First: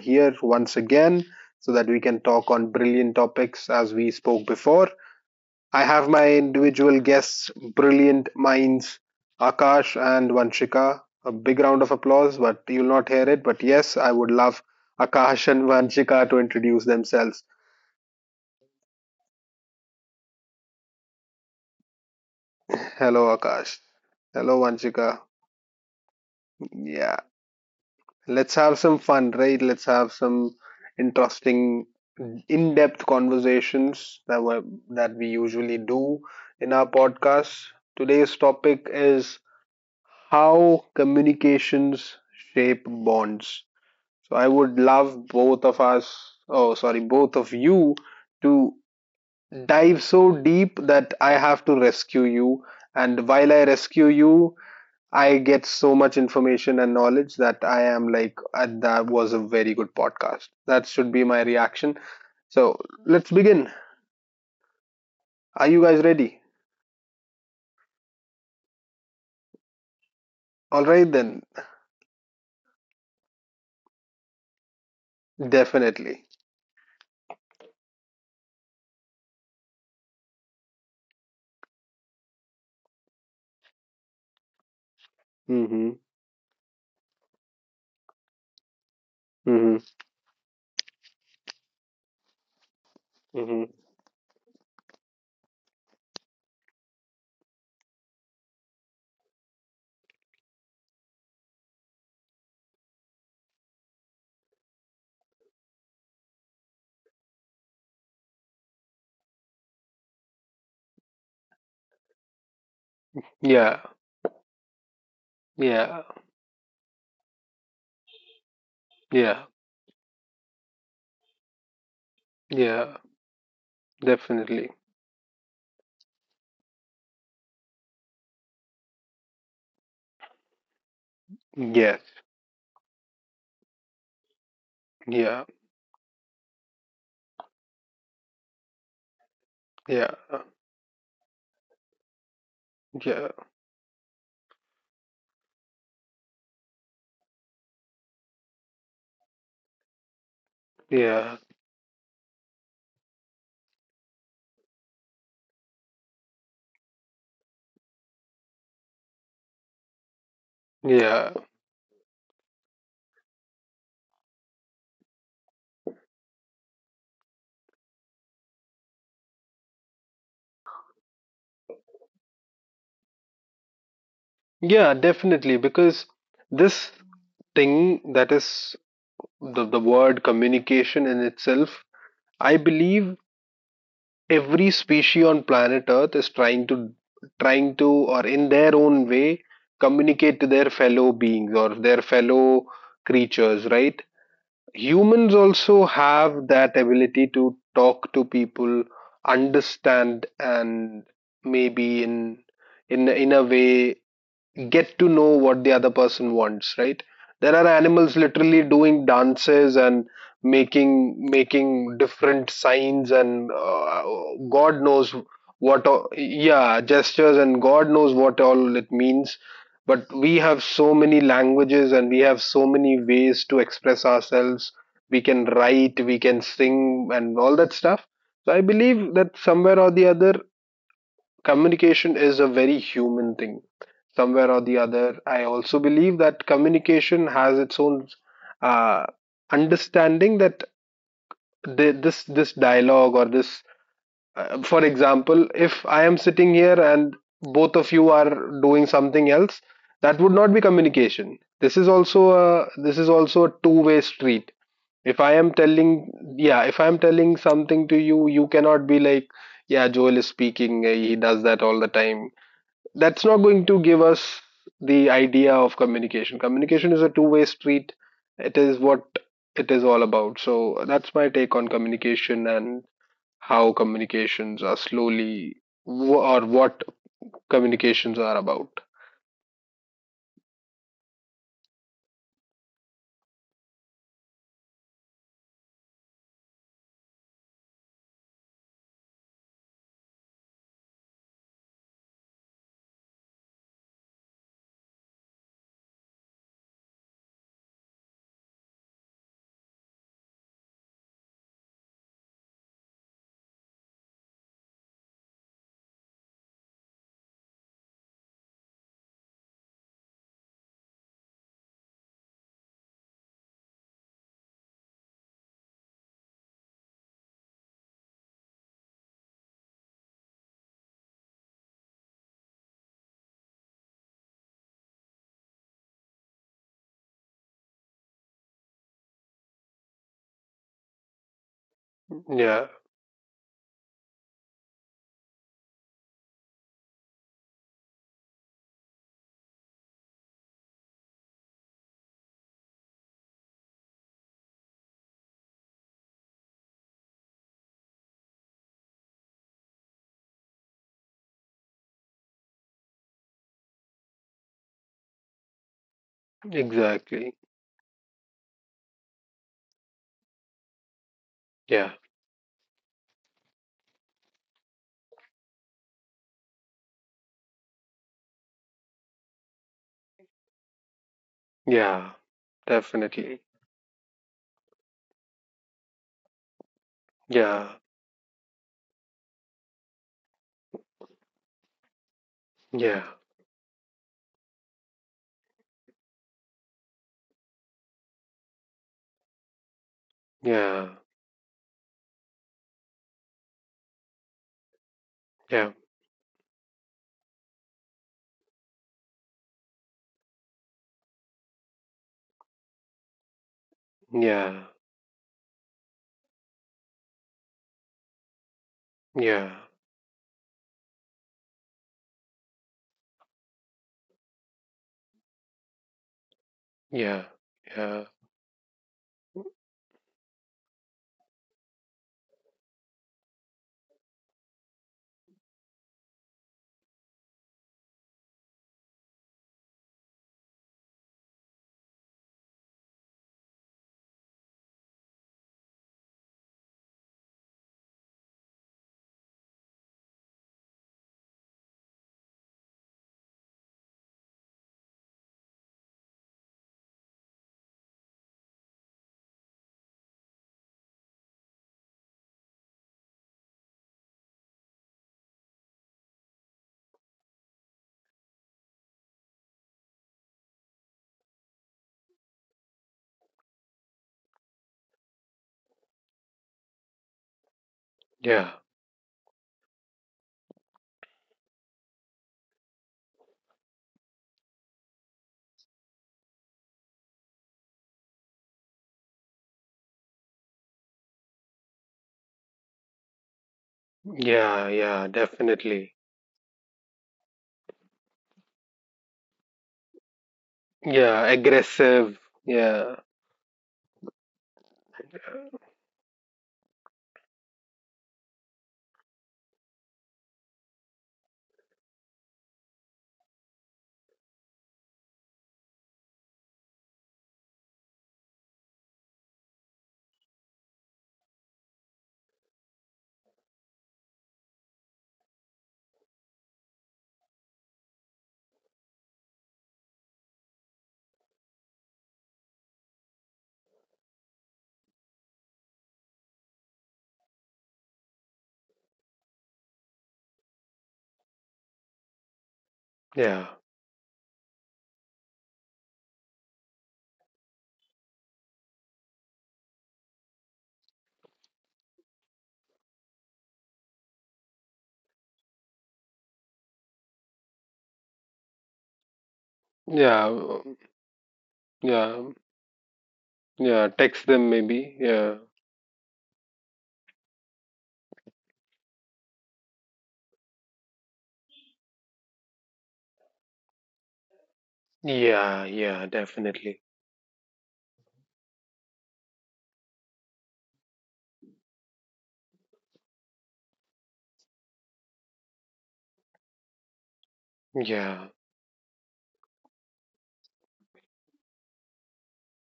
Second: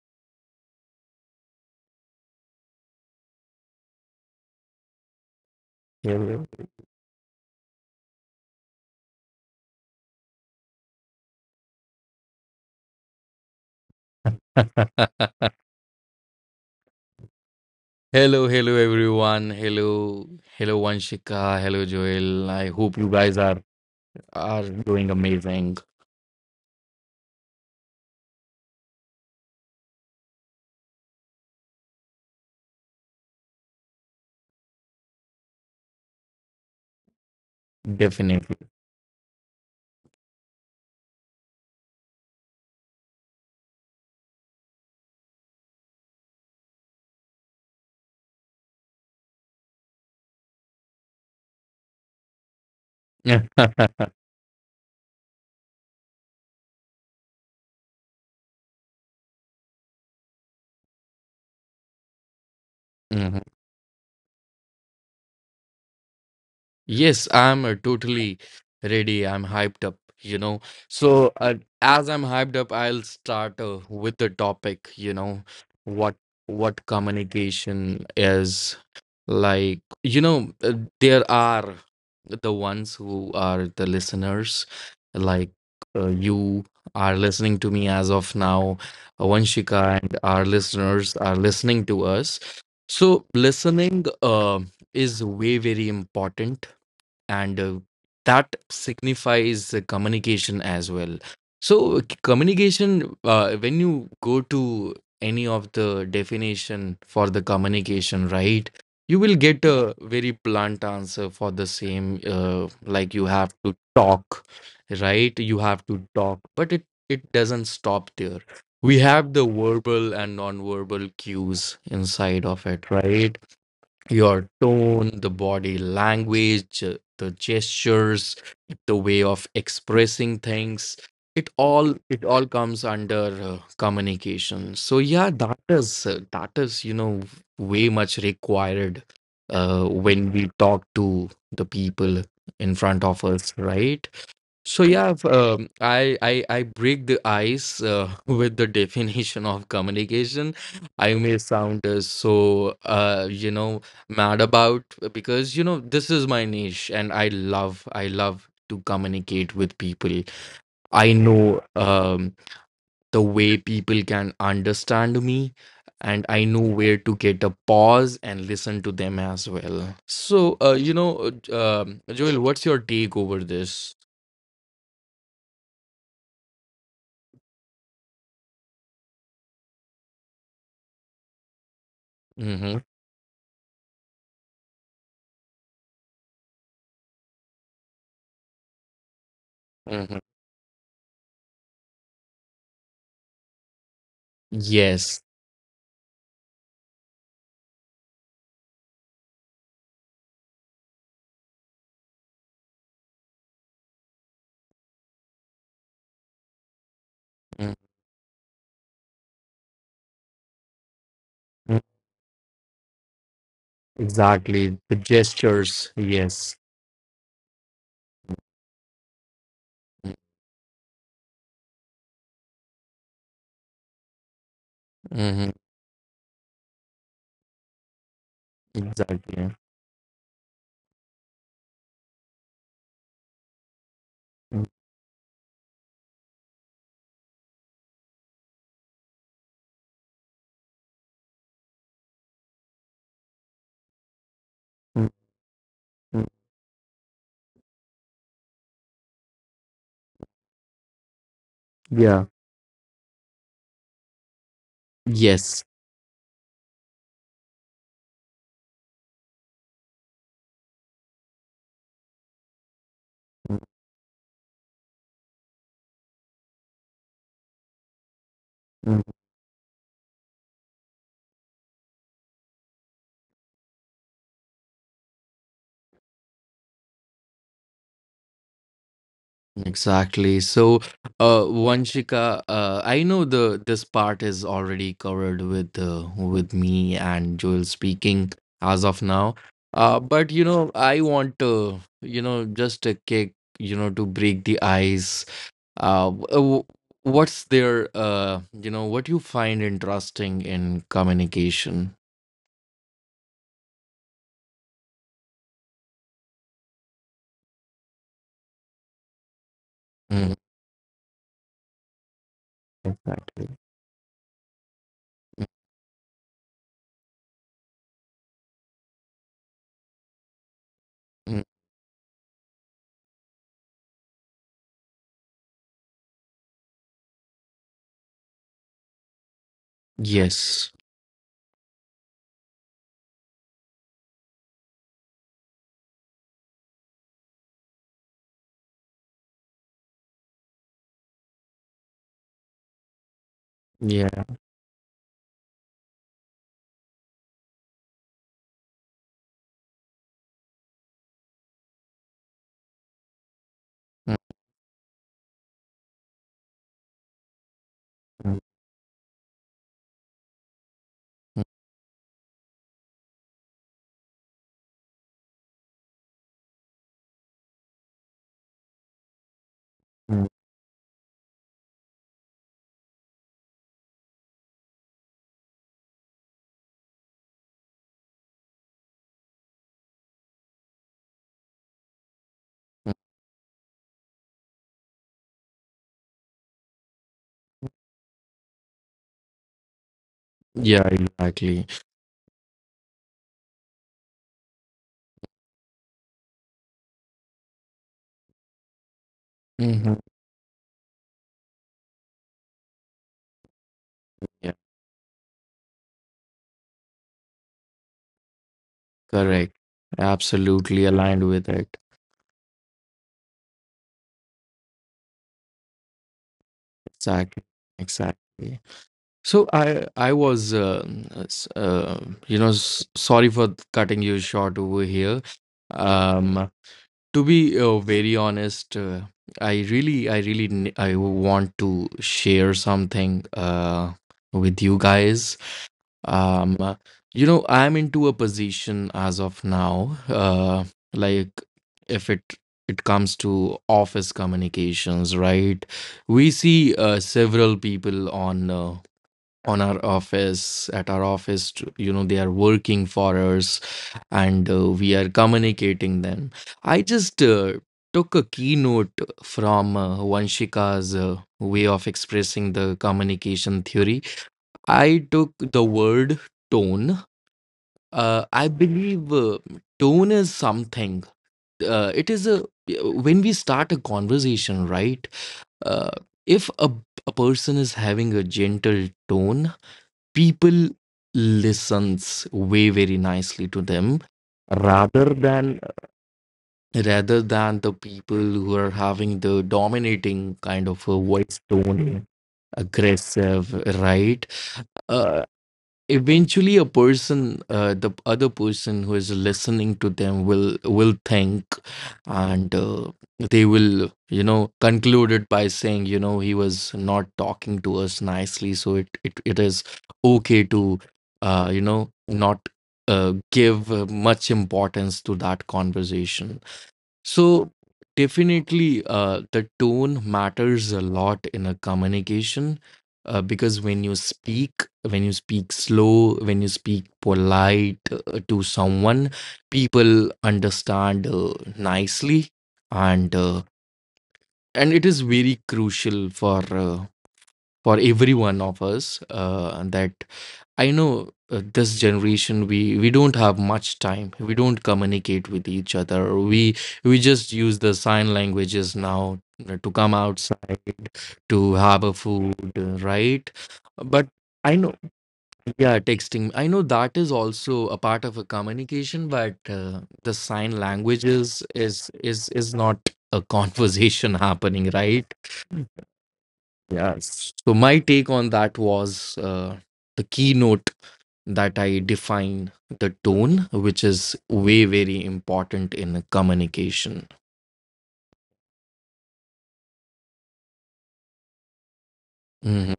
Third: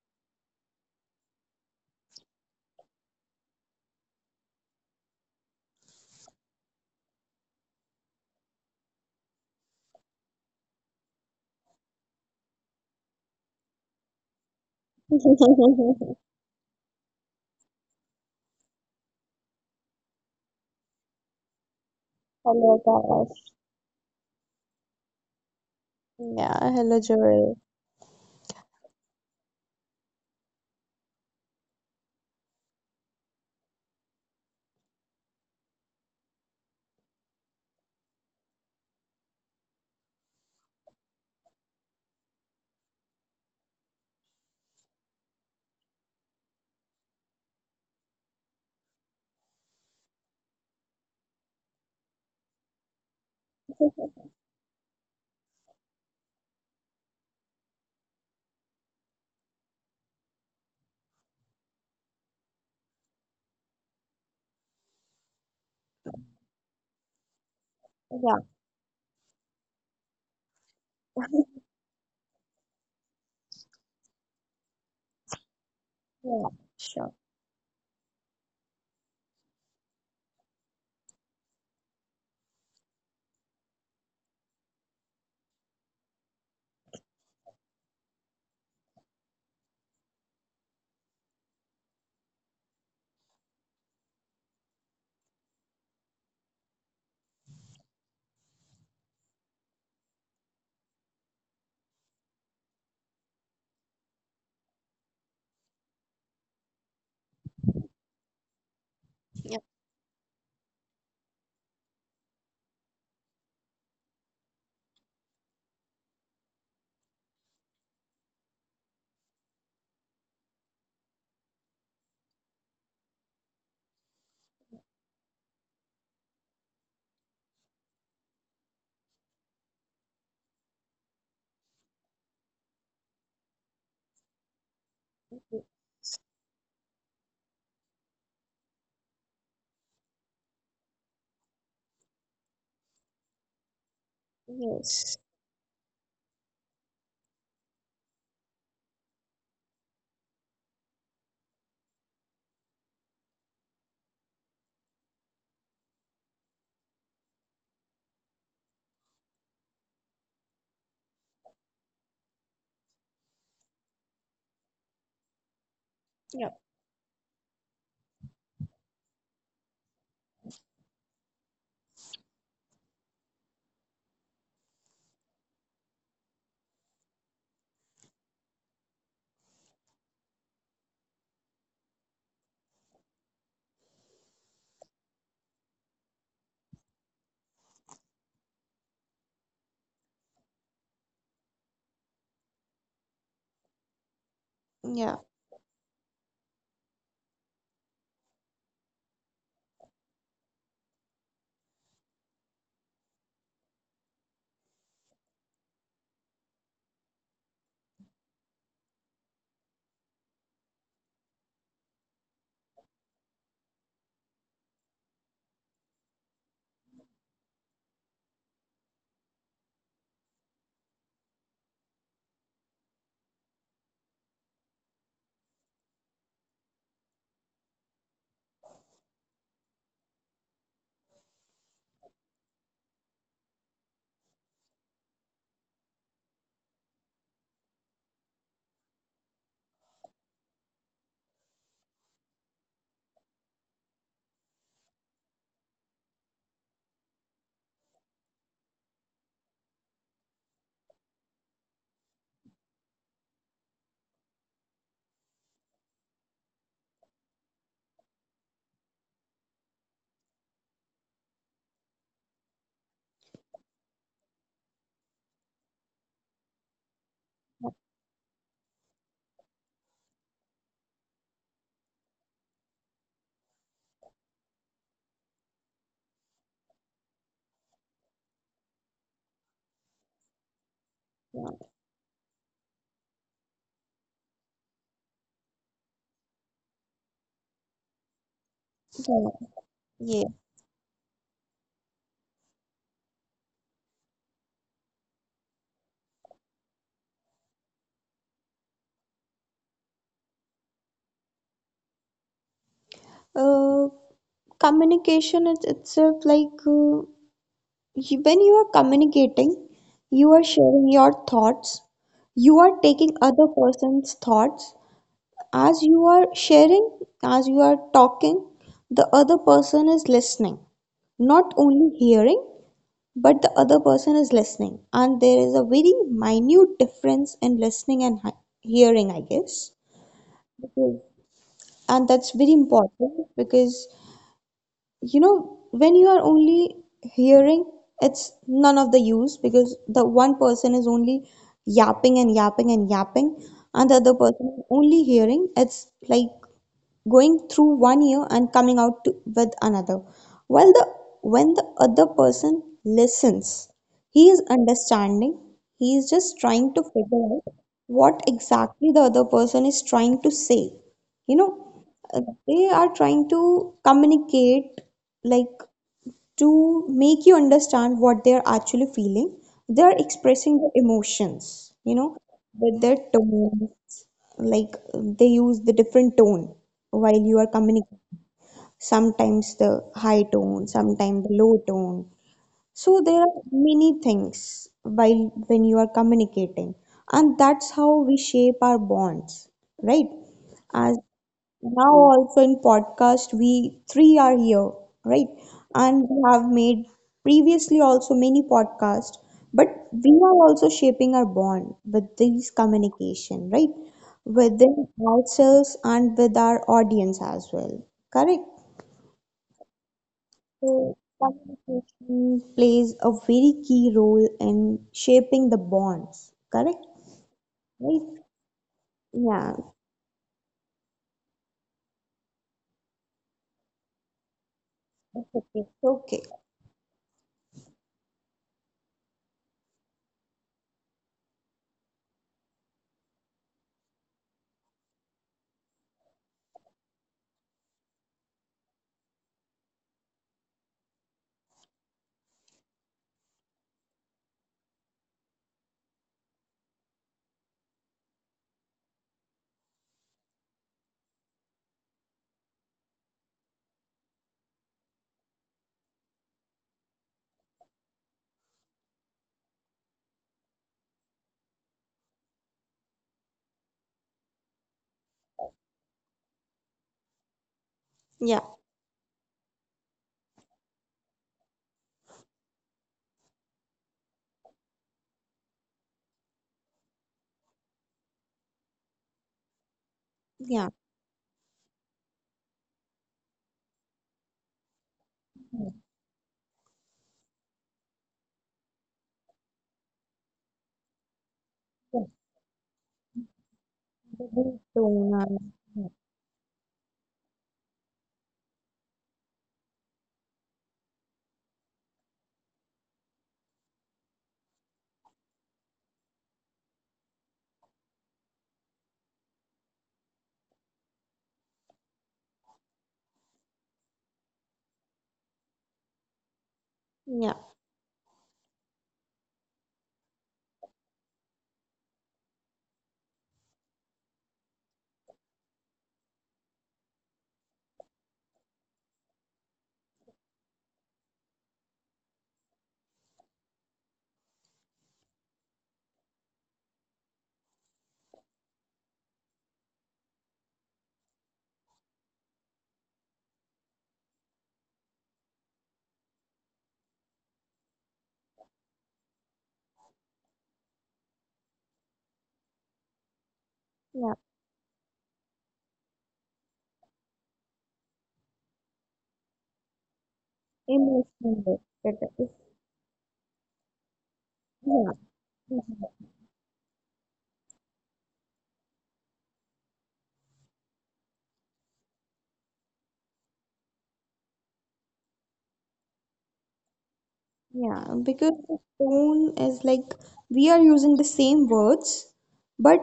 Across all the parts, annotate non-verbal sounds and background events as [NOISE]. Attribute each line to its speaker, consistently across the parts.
Speaker 1: here once again so that we can talk on brilliant topics as we spoke before. I have my
Speaker 2: Hello.
Speaker 1: individual guests, brilliant minds, Akash and Vanshika. A big round of applause, but you'll not hear it. But yes, I would
Speaker 2: [LAUGHS]
Speaker 1: love Akash and
Speaker 3: [LAUGHS]
Speaker 1: Vanshika to introduce themselves.
Speaker 2: Hello everyone. Hello Vanshika. Hello Joel. I
Speaker 3: Hello,
Speaker 2: hope you
Speaker 3: guys.
Speaker 1: Hello,
Speaker 2: guys are
Speaker 1: Akash. Hello,
Speaker 2: are doing
Speaker 1: Vanshika.
Speaker 2: amazing.
Speaker 3: Yeah, hello,
Speaker 1: Yeah.
Speaker 3: Joel.
Speaker 1: Let's have some fun, right? Let's have some interesting, in-depth conversations that we usually do in our podcast. Today's
Speaker 2: Definitely.
Speaker 1: topic is how communications shape bonds. So I would love both of us, oh sorry, both of you to dive so deep that I have to rescue you.
Speaker 2: [LAUGHS]
Speaker 1: And while I
Speaker 3: Yeah,
Speaker 1: rescue
Speaker 2: Mhm.
Speaker 1: you, I get so much information and knowledge that I am like, that was a very good podcast. That should be my reaction. So let's begin. Are you guys ready?
Speaker 2: Yes, I'm totally ready. I'm hyped up, you know.
Speaker 1: All right,
Speaker 2: So,
Speaker 1: then.
Speaker 2: uh, as I'm hyped up, I'll start with the topic, what
Speaker 1: Definitely.
Speaker 3: yeah,
Speaker 2: what
Speaker 3: sure.
Speaker 2: communication is like. There are the ones who are the listeners, like
Speaker 1: Mm-hmm.
Speaker 2: you are listening to me as of now,
Speaker 1: Mm-hmm.
Speaker 2: Vanshika, and our listeners are listening to us. So,
Speaker 1: Mm-hmm.
Speaker 2: listening, is way very important and that signifies communication as well. So communication, when you go to any of the definition for the communication, right, you will
Speaker 3: Yeah,
Speaker 2: get a very blunt answer for the same, like you have to
Speaker 1: Yeah.
Speaker 2: talk, right, you have
Speaker 1: Yeah.
Speaker 2: to talk. But it doesn't stop there. We have
Speaker 1: Yeah.
Speaker 2: the verbal and non-verbal cues inside of it,
Speaker 1: Yeah.
Speaker 2: right? Your
Speaker 1: Definitely.
Speaker 2: tone, the body language, the gestures, the way of expressing things. It all
Speaker 1: Yes.
Speaker 2: it all comes under communication. So yeah,
Speaker 1: Yeah.
Speaker 2: that
Speaker 3: y-
Speaker 2: is uh, that is you know way much required
Speaker 1: Yeah.
Speaker 2: when we talk to the people in front of
Speaker 1: Yeah.
Speaker 2: us, right? So yeah,
Speaker 3: yes.
Speaker 2: I break the ice [LAUGHS] with the definition of communication. I may
Speaker 1: Yeah.
Speaker 2: sound so you know mad about, because you know this is my niche and I love to communicate with people. I
Speaker 1: Yeah.
Speaker 2: know, the way people can understand me, and I
Speaker 3: Yeah,
Speaker 2: know where to get a pause and listen to them as well. So Joel, what's your take over this?
Speaker 1: Yeah. Definitely. Because this thing that is the word communication in itself, I
Speaker 2: Mm-hmm.
Speaker 1: believe every species on planet earth is trying to, or in their own way
Speaker 2: Mm-hmm.
Speaker 1: communicate to their fellow beings or their fellow creatures, right?
Speaker 3: yeah,
Speaker 2: Yes.
Speaker 1: Humans also have that ability to talk to people, understand, and maybe in a way get to know what the other person wants, right? There are
Speaker 2: Mhm.
Speaker 1: animals literally doing dances and making different signs and
Speaker 2: Exactly.
Speaker 1: god
Speaker 2: The
Speaker 1: knows what
Speaker 2: gestures.
Speaker 1: all,
Speaker 2: Yes.
Speaker 1: yeah, gestures and god knows what all it means, but we have so many languages and we have so many ways to express ourselves. We can
Speaker 2: Mm-hmm.
Speaker 1: write, we can sing and all that stuff. So I believe that
Speaker 2: Exactly.
Speaker 1: somewhere or the other communication is a very human thing. Somewhere or the other, I also believe that communication has its own uh, understanding that this dialogue or this for
Speaker 2: Mm-hmm.
Speaker 1: example, if I am sitting here and both of you are doing something else, that would not be communication. This is
Speaker 2: Yeah.
Speaker 1: also a two-way street. If I am
Speaker 2: Yes.
Speaker 1: telling, yeah, if I am telling something to you, you cannot be like, yeah, Joel is speaking, he does that all the time. That's not going to give us the idea of communication. Communication is a two-way
Speaker 3: yeah,
Speaker 1: street, it is
Speaker 2: Mhm.
Speaker 1: what it is all about. So that's my take on communication and how communications are slowly or what communications are about.
Speaker 2: Exactly. So,
Speaker 3: yeah,
Speaker 2: Vanshika, I know the this part is already covered with me and Joel speaking as of now.
Speaker 3: yeah, yeah.
Speaker 2: But you know, I want to, you know, just a kick, you know, to break the ice. Uh, w- uh, w- what's there? You know, what you find interesting in communication?
Speaker 3: Uh, Communication itself, when you are communicating, you
Speaker 2: Mm.
Speaker 3: are sharing your thoughts. You are taking other
Speaker 2: Exactly.
Speaker 3: person's thoughts.
Speaker 2: Mm.
Speaker 3: As you are sharing, as you are talking, the other person is listening,
Speaker 2: Mm.
Speaker 3: not only hearing, but the other person is listening, and there is a very minute difference in listening and hearing, I guess,
Speaker 2: Yes.
Speaker 3: because, and that's very
Speaker 1: Yeah,
Speaker 3: important because, you know, when you are only hearing, it's none of the use because the one person is only yapping and yapping and yapping, and the other
Speaker 2: Yeah.
Speaker 3: person is only hearing. It's like going through one ear and coming out with another. While the when the other person listens,
Speaker 2: Mm,
Speaker 3: he is understanding. He is just trying to figure
Speaker 1: exactly.
Speaker 3: out what
Speaker 2: mm,
Speaker 3: exactly the other person is trying to say. You
Speaker 2: mm,
Speaker 3: know,
Speaker 1: Yeah,
Speaker 3: uh, They are trying to communicate, like, to make you understand what they're actually feeling. They're
Speaker 2: mm,
Speaker 3: expressing their emotions, you
Speaker 1: yeah,
Speaker 3: know, with their
Speaker 1: definitely.
Speaker 3: tone, like they use the different tone while you are
Speaker 1: Yeah,
Speaker 3: communicating. Sometimes the high tone, sometimes the low tone.
Speaker 2: mm.
Speaker 3: So
Speaker 1: yeah,
Speaker 3: there are many things while when you are communicating, and that's how we shape our bonds, right?
Speaker 2: Yeah.
Speaker 1: yeah,
Speaker 3: As
Speaker 2: Exactly.
Speaker 3: now also in podcast we three are here, right,
Speaker 1: yeah,
Speaker 3: and we have made previously also many podcasts, but
Speaker 2: Hmm.
Speaker 3: we are also shaping our bond with these communication, right,
Speaker 2: Yeah.
Speaker 1: yeah,
Speaker 3: within ourselves and with our audience as well. Correct?
Speaker 1: yeah,
Speaker 2: Correct. Absolutely
Speaker 3: So
Speaker 2: aligned with it.
Speaker 3: communication plays a very key role in shaping the bonds, correct,
Speaker 1: yeah,
Speaker 2: Exactly.
Speaker 3: right?
Speaker 1: yeah,
Speaker 2: Exactly. So
Speaker 3: Yeah,
Speaker 2: I was s- uh, you know sorry for cutting you short over here.
Speaker 3: that's okay, okay.
Speaker 2: um. To be very honest, I want to share something with you guys. Um, uh, you know, I'm into a position as of now. Like, if it comes to office communications, right? We see several people on our office at our office, you know they are working for us and we are communicating them. I just took a keynote from Vanshika's way of expressing the communication theory. I took the word tone.
Speaker 3: Yeah,
Speaker 2: I
Speaker 1: yeah,
Speaker 2: believe tone is something, it is a, when we start a conversation, right? uh, if a person is having a gentle tone, people
Speaker 3: yeah,
Speaker 2: listens way very nicely to them,
Speaker 1: yeah,
Speaker 2: rather
Speaker 1: yeah,
Speaker 2: than
Speaker 1: definitely.
Speaker 2: rather than the people who are having the dominating kind of a
Speaker 1: Yeah,
Speaker 2: voice
Speaker 3: yeah.
Speaker 2: tone,
Speaker 1: aggressive. Yeah,
Speaker 2: aggressive, right?
Speaker 3: The tone
Speaker 2: Uh,
Speaker 3: and-
Speaker 2: eventually a person, the other person who is listening to them will think, and they will, you know, conclude it by saying, you know, he was not talking to us nicely, so it is okay to you know not give much importance to that conversation.
Speaker 3: Yeah,
Speaker 2: So definitely, the tone matters a lot in a communication, because when you speak slow, when you speak polite to someone, people understand nicely. And
Speaker 1: yeah,
Speaker 2: and it is very crucial for every one of us, that I know this generation, we don't have much time. We don't communicate with each other. We just use the sign languages now to come
Speaker 1: yeah,
Speaker 2: outside to have a
Speaker 1: yeah,
Speaker 2: food, right?
Speaker 1: yeah.
Speaker 2: But
Speaker 3: yeah,
Speaker 1: Text them
Speaker 2: I know,
Speaker 1: maybe. Yeah,
Speaker 2: yeah, texting. I know that is also a part of a communication, but the sign languages
Speaker 3: emotionally better.
Speaker 2: is not a [LAUGHS] conversation happening,
Speaker 3: Yeah,
Speaker 2: right?
Speaker 3: [LAUGHS]
Speaker 1: yeah,
Speaker 3: mhm.
Speaker 1: yeah, definitely.
Speaker 2: Yes. So my take on that was, the keynote that I define, the tone, which is way very important in a communication.
Speaker 3: Yeah, because
Speaker 1: Yeah,
Speaker 3: the tone is like we are using the same words,
Speaker 2: Hmm.
Speaker 3: but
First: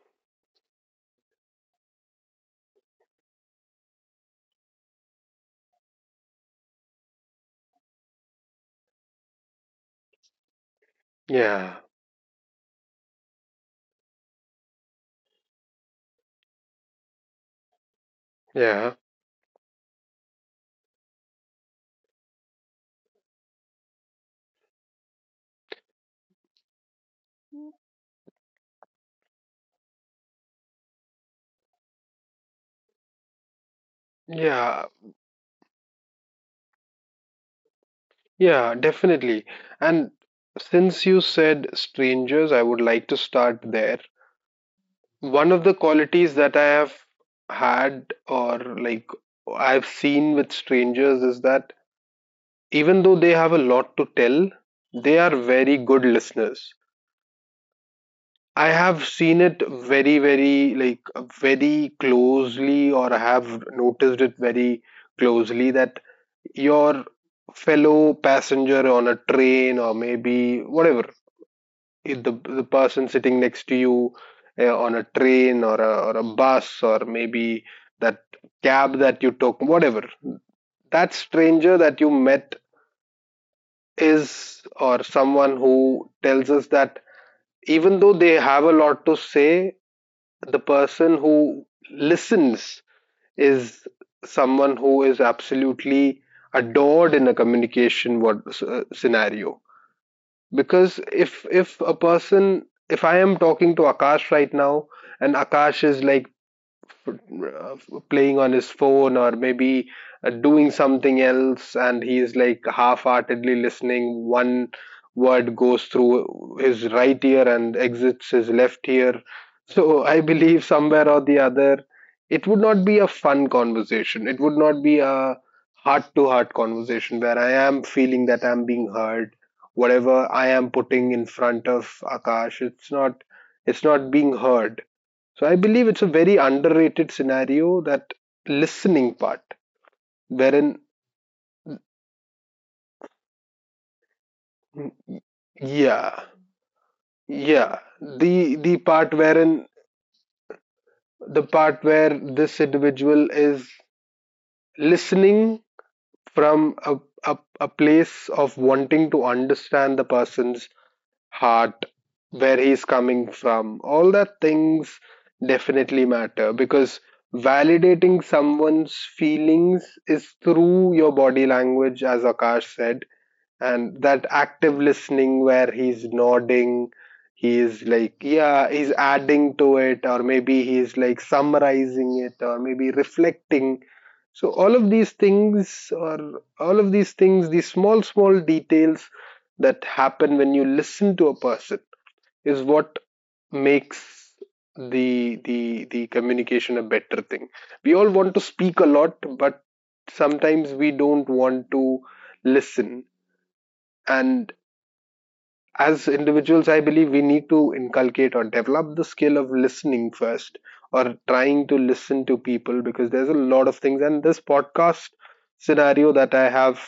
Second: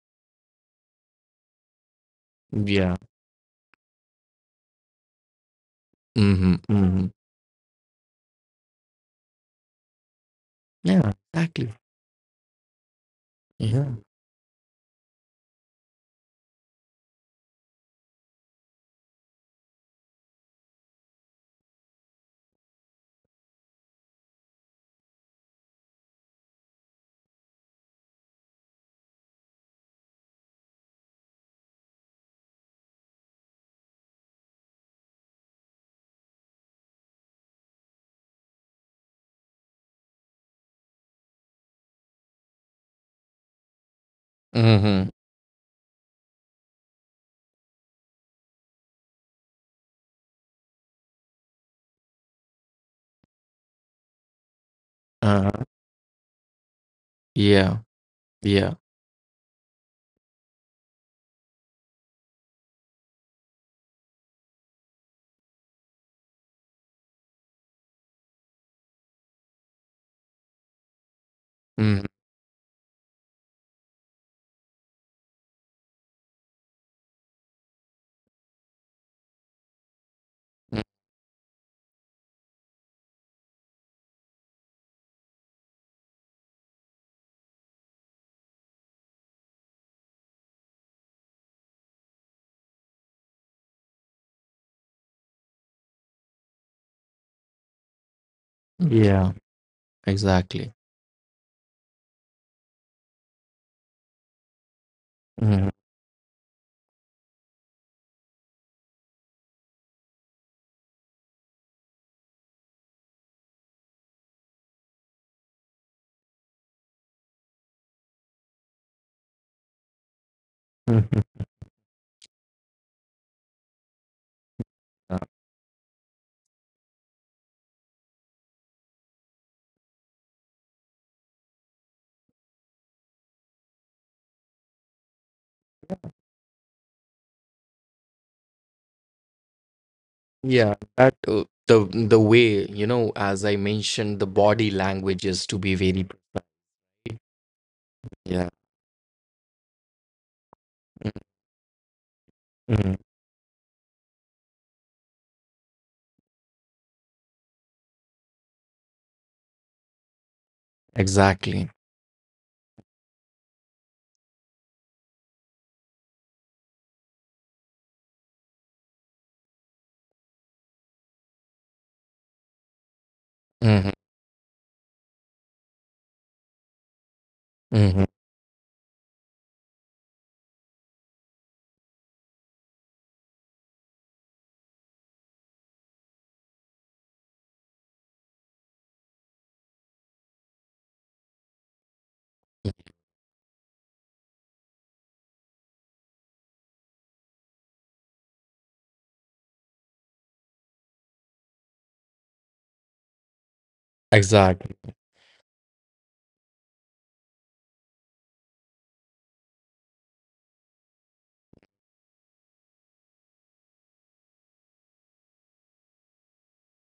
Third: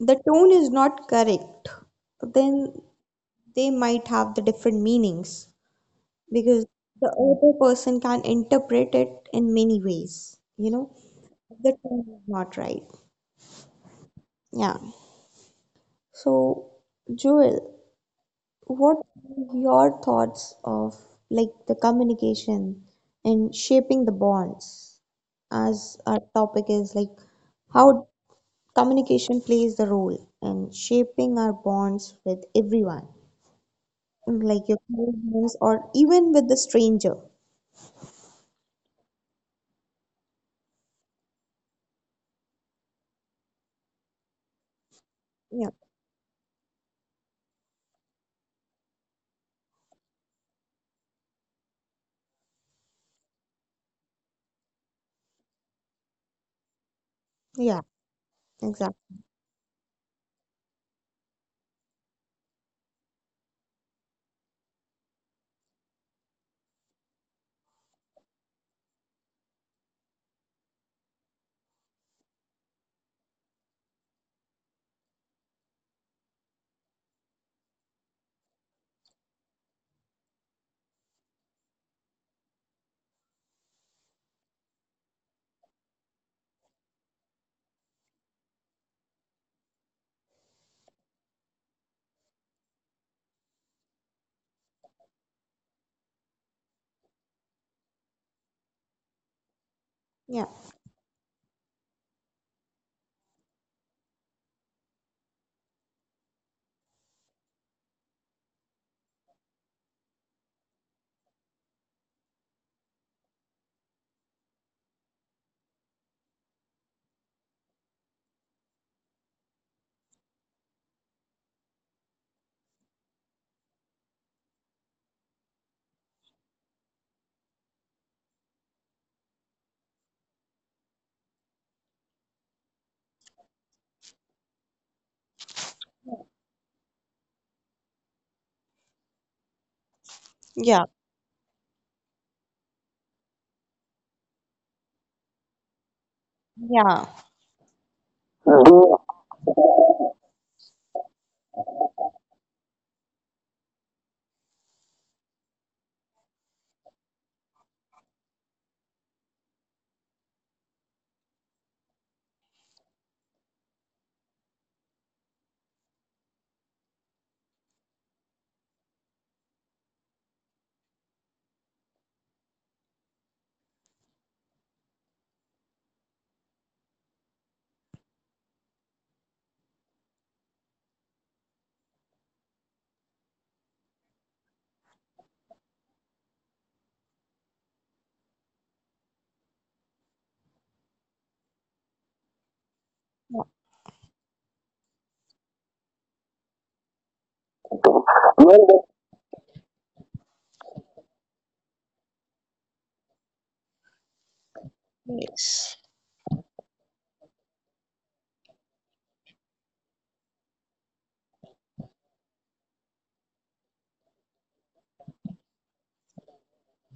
Speaker 3: the tone is not correct. Then
Speaker 2: Yeah.
Speaker 3: they might have the different meanings
Speaker 2: Hmm.
Speaker 3: because
Speaker 2: Hmm.
Speaker 3: the other person can interpret it in many ways, you know,
Speaker 2: Yeah. Exactly.
Speaker 3: the
Speaker 1: yeah,
Speaker 3: tone is not right.
Speaker 2: Yeah.
Speaker 3: Yeah. So, Joel,
Speaker 1: yeah,
Speaker 3: what are your thoughts of, like, the communication and shaping the bonds, as our topic is like how communication plays the role in shaping our bonds with everyone, like your
Speaker 1: yeah,
Speaker 3: close ones or even with the stranger.
Speaker 1: yeah, definitely. And since you said strangers, I would like to start there.
Speaker 2: Hmm.
Speaker 1: One of
Speaker 3: Yeah,
Speaker 1: the qualities that I have had, or like I've seen with strangers, is that even though they have a lot to tell, they are
Speaker 2: Uh,
Speaker 1: very good listeners.
Speaker 2: yeah.
Speaker 3: yeah,
Speaker 1: I
Speaker 2: Yeah.
Speaker 1: have
Speaker 3: exactly.
Speaker 1: seen it very, very like very closely, or I have noticed it very closely, that your fellow passenger on a train or maybe whatever,
Speaker 2: Hmm.
Speaker 1: if the person sitting next to you on a train or or a bus, or maybe that cab that you took, whatever, that stranger that you met is, or someone who tells us that even though they have a lot to say, the person who listens is someone who is absolutely adored in a communication what
Speaker 2: Yeah.
Speaker 1: scenario.
Speaker 3: Yeah,
Speaker 2: Exactly.
Speaker 1: Because if a person if I am talking to Akash right now and
Speaker 2: Hmm.
Speaker 1: Akash is like uh, playing on his phone, or maybe doing something else, and he's like half-heartedly listening, one word goes through his right ear and exits his left ear. So I believe
Speaker 2: Uh,
Speaker 1: somewhere or the other, it would not be a fun conversation, it would not be a heart to heart conversation where I am feeling that I'm being heard. Whatever I am putting in front of Akash, it's not being heard. So I believe it's a very underrated scenario, that listening part,
Speaker 2: yeah,
Speaker 1: wherein,
Speaker 2: that the way, you know, as I mentioned, the body language is to be very,
Speaker 1: yeah,
Speaker 3: yeah, yes,
Speaker 1: yeah,
Speaker 2: yeah.
Speaker 1: the part where this
Speaker 2: Mhm.
Speaker 1: individual is listening from a place of wanting to understand the person's
Speaker 2: Exactly.
Speaker 1: heart, where he's coming from, all that things definitely matter, because validating someone's feelings is through your body language, as Akash said,
Speaker 2: Mhm.
Speaker 1: and that active listening where he's nodding, he's
Speaker 2: Mhm.
Speaker 1: like, yeah, he's adding to it, or maybe he's like summarizing it or maybe reflecting. So all of these things, these small small details that happen when you listen to a person is what makes the communication a better thing. We all want to speak a lot, but sometimes we don't want to listen. And
Speaker 2: Exactly.
Speaker 1: as individuals, I believe we need to inculcate or develop the skill of listening first, or trying to listen to people, because there's a lot of things. And this podcast scenario that I have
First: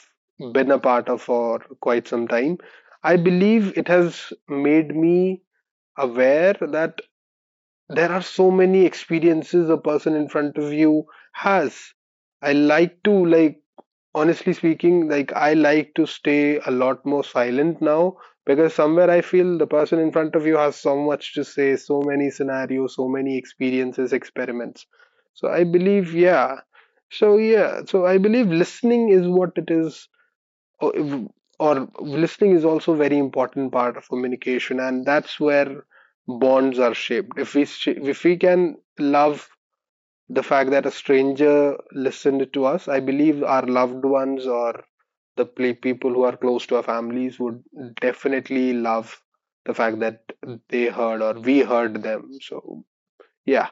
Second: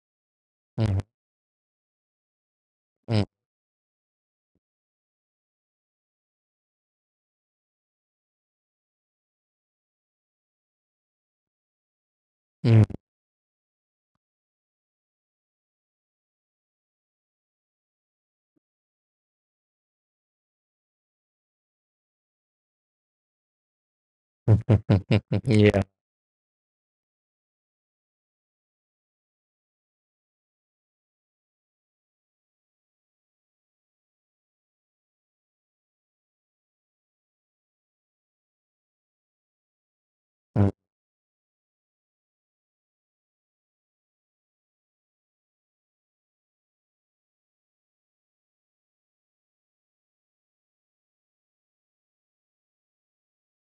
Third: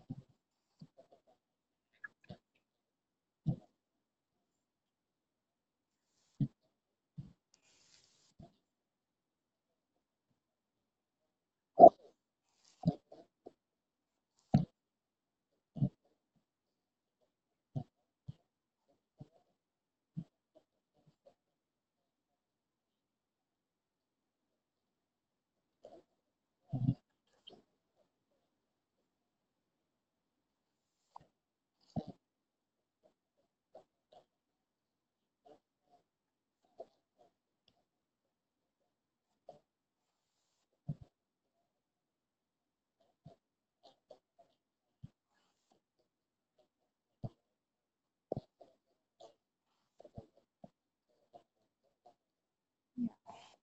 Speaker 1: been a
Speaker 2: Mhm.
Speaker 1: part of for quite some time, I
Speaker 2: Hmm.
Speaker 1: believe it has made me aware that there are so many experiences a person in front of you has. I like to like, honestly speaking, like I like to stay a lot more silent now, because somewhere I feel the person in front of you has so much to say, so many scenarios, so many experiences, experiments. So
Speaker 2: [LAUGHS]
Speaker 1: I
Speaker 2: Yeah.
Speaker 1: believe, yeah, so I believe listening is what it is, or, or listening is also a very important part of communication, and that's where bonds are shaped. If we, if we can love the fact
Speaker 2: Mm.
Speaker 1: that a stranger listened to us, I believe our loved ones or people who are close to our families would definitely love the fact that they heard or we heard them. So yeah.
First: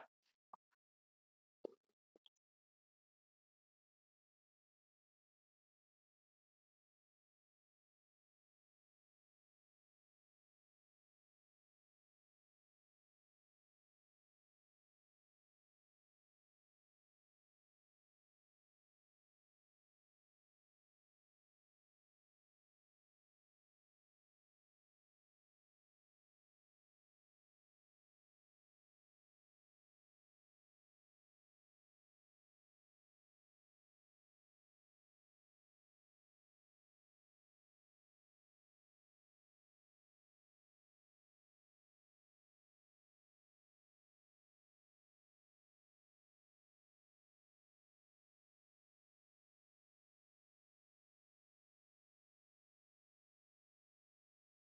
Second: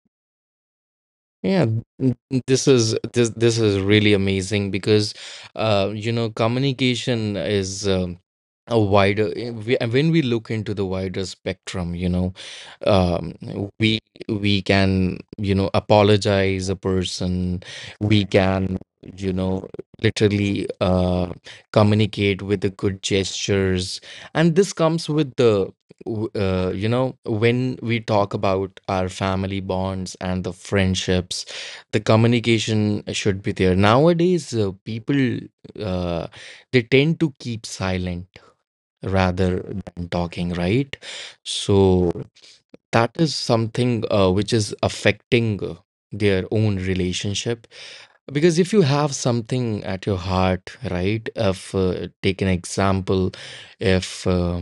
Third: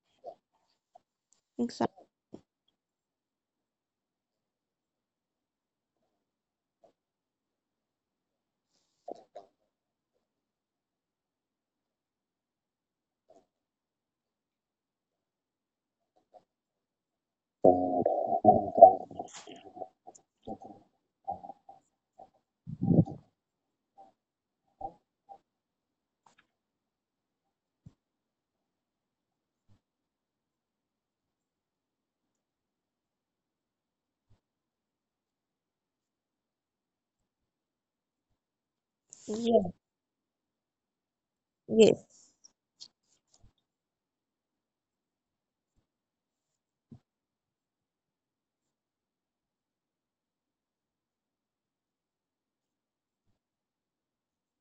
Speaker 2: Yeah. Mm.
Speaker 3: exactly.
Speaker 2: This is this is really amazing because, you know, communication is, a wider. We, and when we look into the wider spectrum, you know, um, we we can, you know, apologize a person. We can, you know, literally communicate with the good gestures. And this comes with the you know, when we talk about our family bonds and the friendships, the communication should be there. Nowadays, people, uh, they tend to keep silent rather
Speaker 3: Yeah,
Speaker 2: than talking, right? So
Speaker 3: yes.
Speaker 2: that is something, which is affecting their own relationship, because if you have something at your heart, right? If take an example, if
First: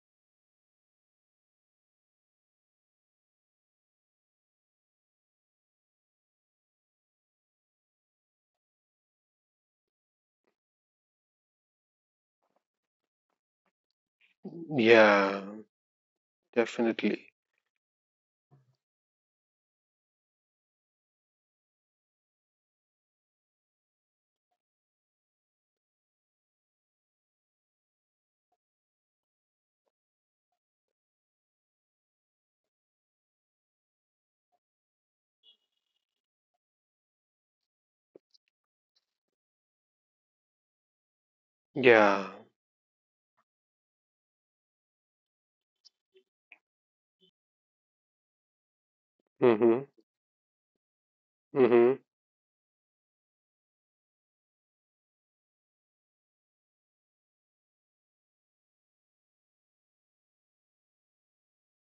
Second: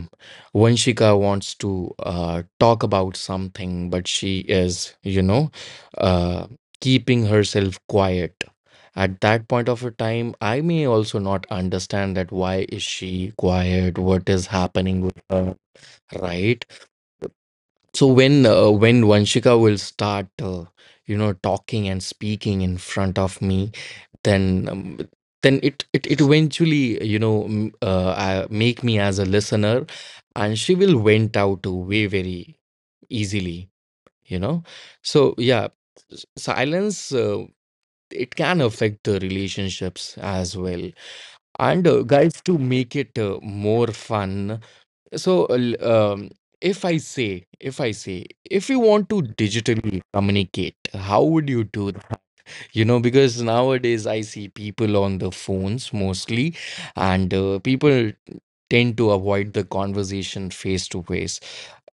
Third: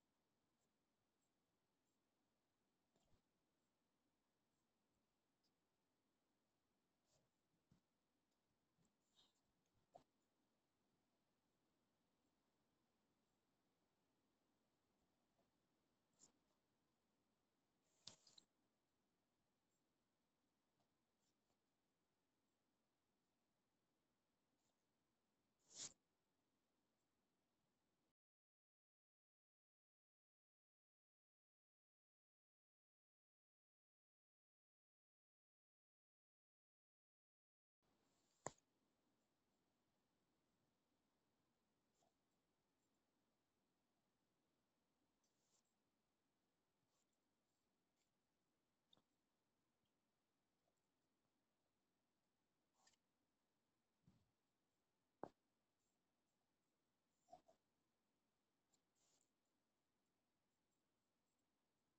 Speaker 2: Vanshika wants to talk about something, but she is, you know, uh, keeping herself quiet. At that point of a time, I may also not understand that why is she quiet? What is happening with
Speaker 1: Yeah,
Speaker 2: her, right?
Speaker 1: definitely.
Speaker 2: So when Vanshika will start, you know, talking and speaking in front of me, then um, then it eventually, you know, make me as a listener, and she will vent out way very easily, you know. So yeah, silence, it can affect the relationships as well. And
Speaker 1: Yeah.
Speaker 2: guys, to make it more fun, so if I say if you want to
Speaker 1: Mhm.
Speaker 2: digitally communicate, how would you do
Speaker 1: Mhm.
Speaker 2: that? You know, because nowadays I see people on the phones mostly, and people tend to avoid the conversation face to face.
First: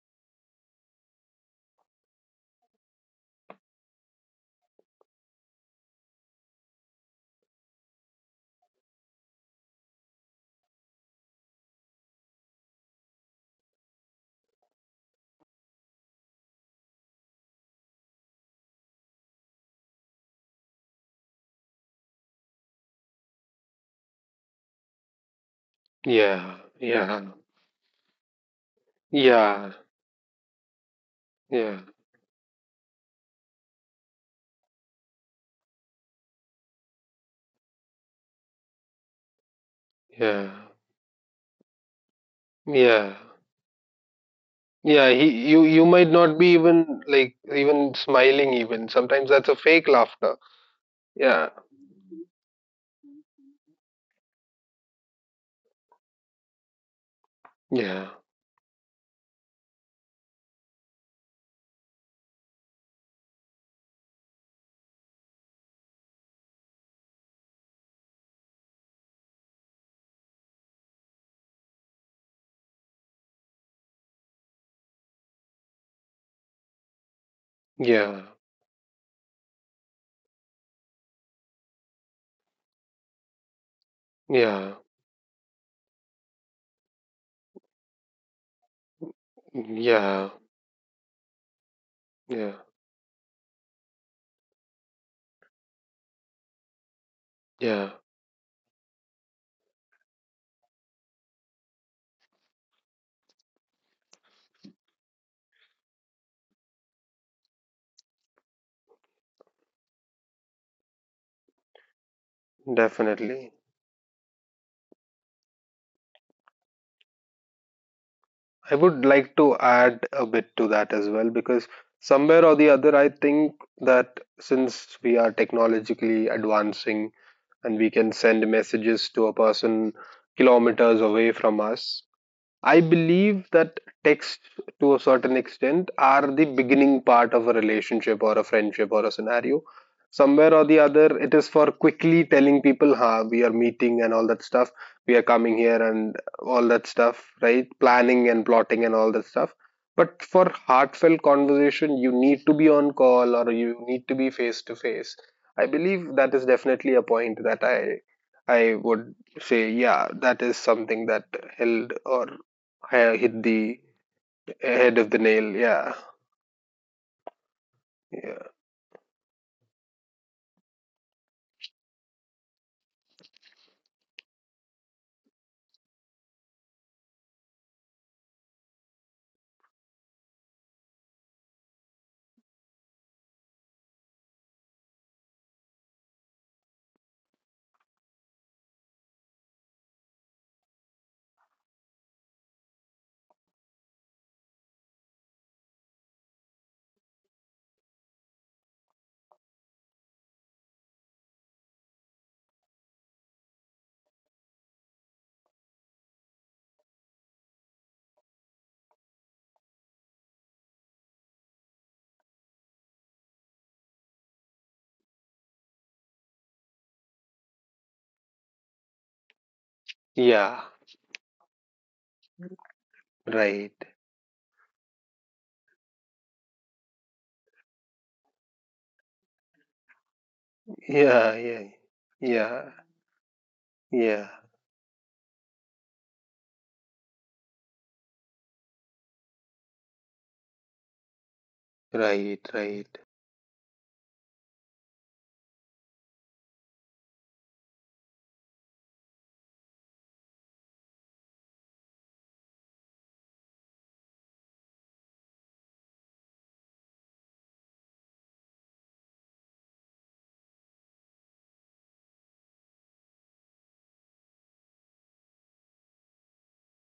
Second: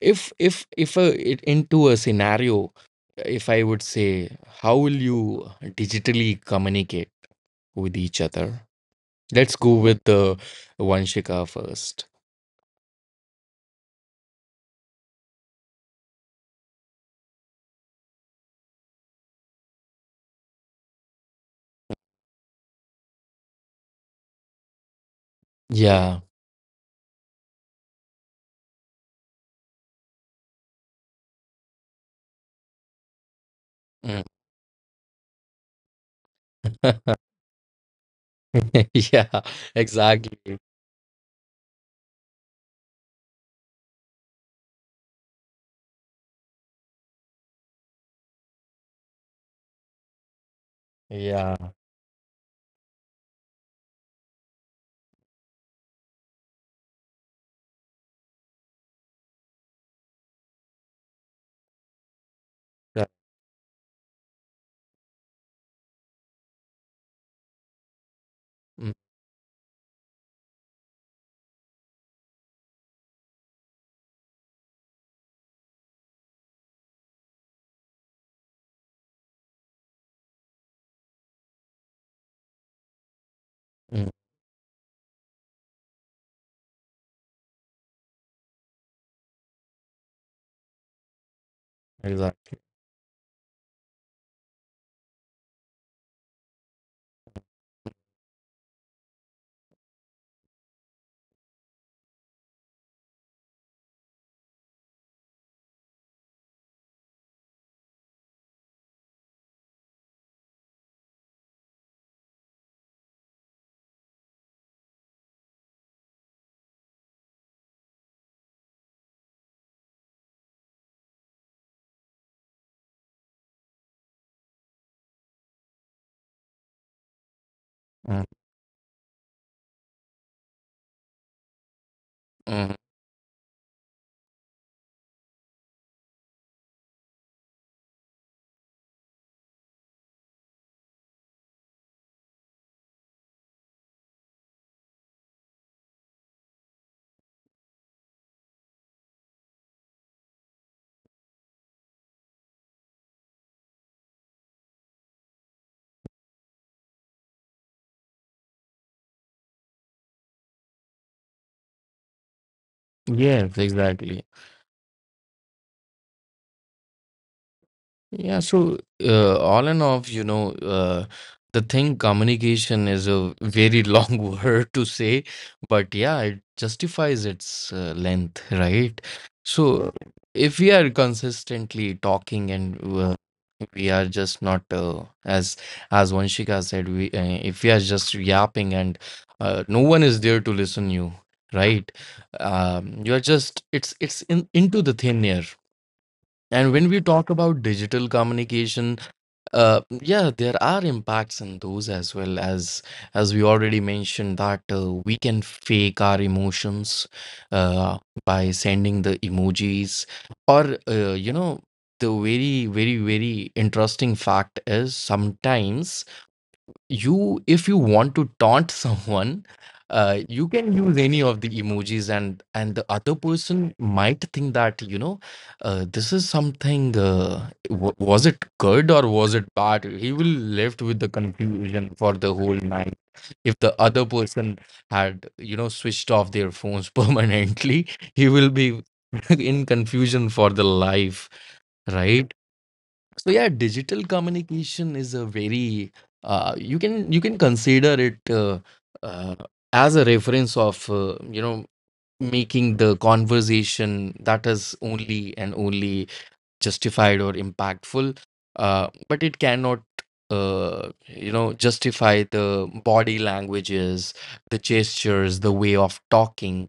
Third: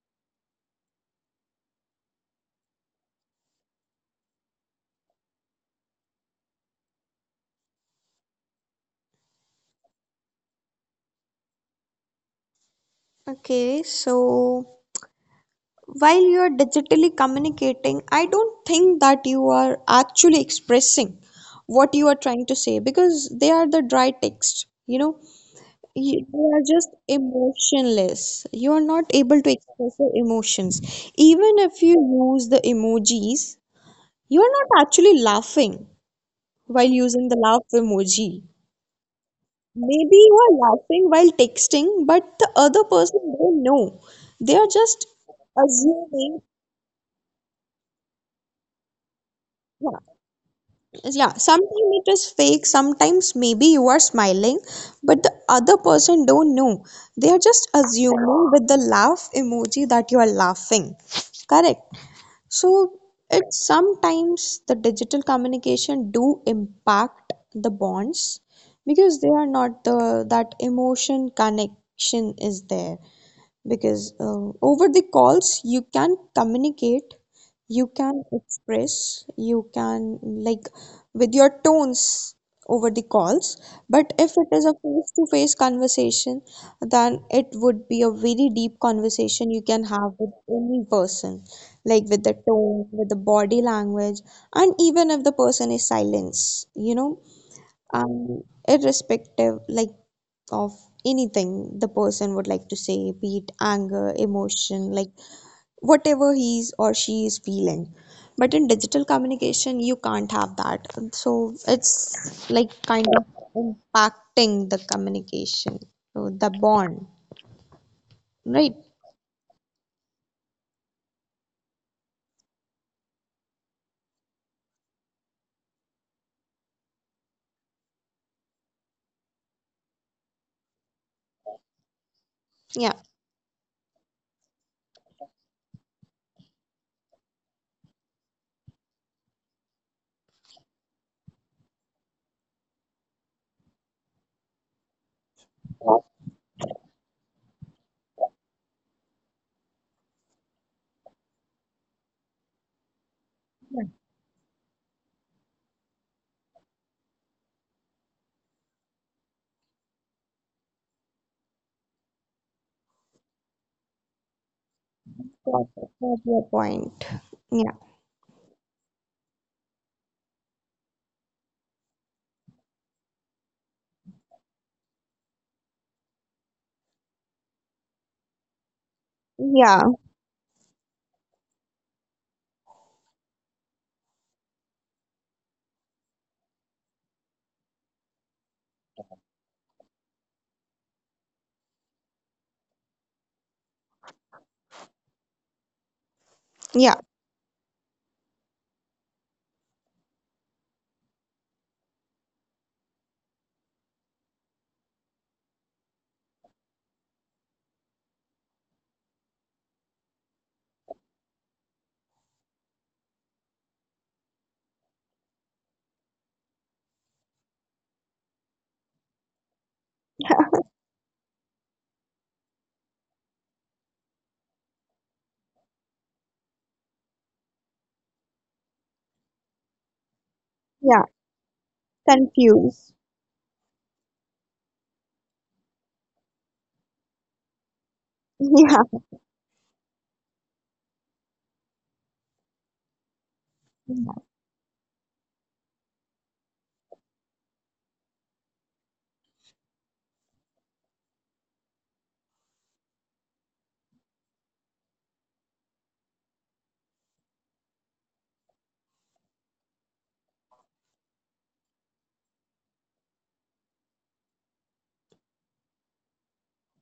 Speaker 2: If a, it, into a scenario, if I would say, how will you digitally communicate with each other? Let's go with the Vanshika first.
Speaker 3: Okay, so, while you are digitally communicating, I don't think that you are actually expressing what you are trying to say because they are the dry text, you know,
Speaker 2: Yeah.
Speaker 1: Yeah,
Speaker 3: they are just
Speaker 1: yeah,
Speaker 3: emotionless. You are not able to
Speaker 1: yeah,
Speaker 3: express your emotions. Even
Speaker 1: yeah.
Speaker 3: if you use the emojis,
Speaker 2: Mm.
Speaker 3: you are not actually laughing while
Speaker 2: [LAUGHS]
Speaker 3: using the laugh emoji.
Speaker 2: Yeah,
Speaker 3: Maybe you
Speaker 1: Yeah,
Speaker 2: exactly.
Speaker 3: are laughing while texting, but the other
Speaker 1: yeah,
Speaker 3: person don't know. They are
Speaker 1: yeah.
Speaker 3: just
Speaker 1: He, you might not
Speaker 3: assuming.
Speaker 1: be even like even smiling. Even sometimes that's a fake
Speaker 3: Yeah,
Speaker 1: laughter.
Speaker 3: yeah,
Speaker 1: Yeah,
Speaker 2: Yeah.
Speaker 3: sometimes it is fake, sometimes maybe you are smiling, but the other person don't know. They are just
Speaker 1: yeah,
Speaker 3: assuming with the laugh emoji that you are laughing, correct? So
Speaker 2: Yeah.
Speaker 3: it sometimes the digital communication do impact the bonds
Speaker 2: Mm.
Speaker 3: because they are not the, that emotion connection is there, because over the calls you can communicate, you
Speaker 1: yeah,
Speaker 3: can express, you can, like, with your tones over the calls.
Speaker 2: Mm.
Speaker 3: But if it
Speaker 1: yeah,
Speaker 3: is a face to face conversation, then it would be a very deep conversation you can have
Speaker 1: yeah,
Speaker 3: with any person, like with the
Speaker 1: yeah,
Speaker 2: Exactly.
Speaker 3: tone, with the body language, and even if the person is silence, you know,
Speaker 1: yeah.
Speaker 3: um, irrespective, like, of anything, the person would like to say, be it anger, emotion, like whatever he's or she is feeling, but in digital communication you can't have that. So it's like kind of
Speaker 1: Definitely.
Speaker 3: impacting the communication, so the bond,
Speaker 1: I
Speaker 3: right?
Speaker 1: would like to add a bit to that as well, because somewhere or the other, I think that since we are technologically advancing and we can
Speaker 2: Mm.
Speaker 1: send messages to a person kilometers away from us, I
Speaker 2: Mm.
Speaker 3: Yeah,
Speaker 1: believe that texts, to a certain extent, are the beginning part of a relationship or a friendship or a scenario. Somewhere or the other, it is for quickly telling people, "Ha, we are meeting and all that stuff. We are coming here and all that stuff, right? Planning and plotting and all that stuff." But for heartfelt conversation, you need to be on call or you need to be face to face. I believe that is definitely a point that I would say, yeah, that is something that held, or I hit
Speaker 2: Yes,
Speaker 1: the
Speaker 2: exactly.
Speaker 1: head of the nail. Yeah,
Speaker 3: that's your point. Yeah,
Speaker 1: yeah,
Speaker 2: Yeah, so all in all, you know, the thing communication is a very long [LAUGHS] word to say, but yeah, it justifies its length, right?
Speaker 3: yeah,
Speaker 2: So if we are consistently talking and we are just not as as Vanshika said, we if we are just yapping and no one is there to listen you, right? You're just it's in, into the thin air. And when we
Speaker 3: yeah,
Speaker 2: talk about digital communication, yeah, there are impacts in those as well, as we already mentioned that we can fake our emotions uh, by sending the emojis, or you know the very interesting fact is sometimes, you if you want to taunt [LAUGHS] someone, you
Speaker 1: yeah.
Speaker 2: can use any of the emojis, and the other person
Speaker 1: Right.
Speaker 2: might think that, you know, this is something was it good or was it bad, he will left
Speaker 3: yeah,
Speaker 2: with the
Speaker 1: Yeah, yeah,
Speaker 2: confusion for the
Speaker 1: yeah,
Speaker 2: whole
Speaker 3: confused.
Speaker 2: night. If the other
Speaker 1: yeah.
Speaker 2: person had, you know, switched off their phones [LAUGHS] permanently, he will
Speaker 3: [LAUGHS]
Speaker 2: be
Speaker 3: Yeah,
Speaker 2: [LAUGHS] in confusion for the life,
Speaker 1: Right,
Speaker 2: right?
Speaker 1: right.
Speaker 2: So yeah, digital communication is a very you can consider it uh, as a reference of you know, making the conversation that is only and only justified or impactful, but it cannot you know justify the body languages, the gestures, the way of talking.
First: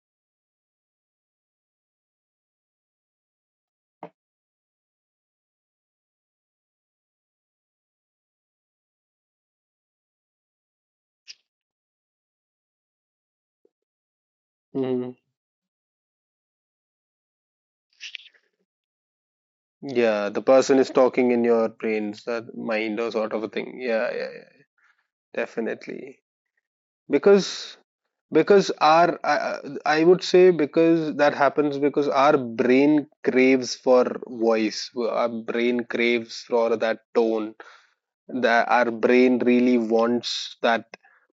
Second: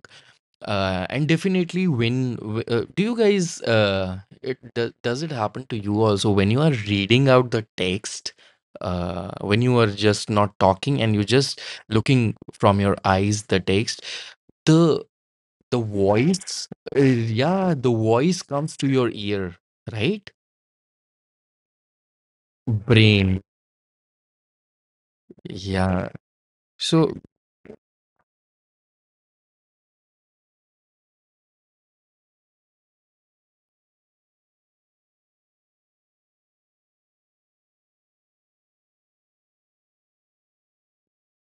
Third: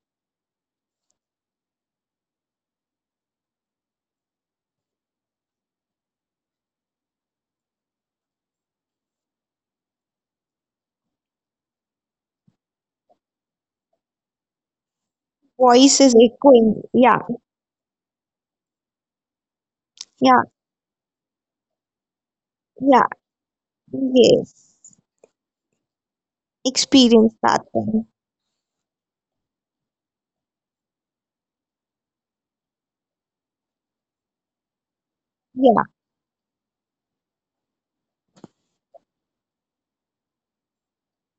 Speaker 2: And definitely when do you guys it do, does it happen to you also when you are reading out the text, when you are just not talking and you just looking from your eyes the text, the
Speaker 1: Hmm.
Speaker 2: the
Speaker 3: voice is
Speaker 2: voice,
Speaker 3: echoing, yeah.
Speaker 2: yeah, the voice comes to your ear,
Speaker 1: Yeah,
Speaker 2: right?
Speaker 3: Yeah,
Speaker 1: the person is talking in your brains, that mind
Speaker 3: yeah.
Speaker 1: or sort
Speaker 2: Brain.
Speaker 1: of a thing. Yeah, yeah, yeah.
Speaker 3: Yes,
Speaker 2: Yeah.
Speaker 1: Definitely.
Speaker 2: So
Speaker 3: experience that
Speaker 1: Because
Speaker 3: one.
Speaker 1: because our I would say because that happens because our brain craves for voice, our brain
Speaker 3: Yeah,
Speaker 1: craves for that tone, that our brain really wants that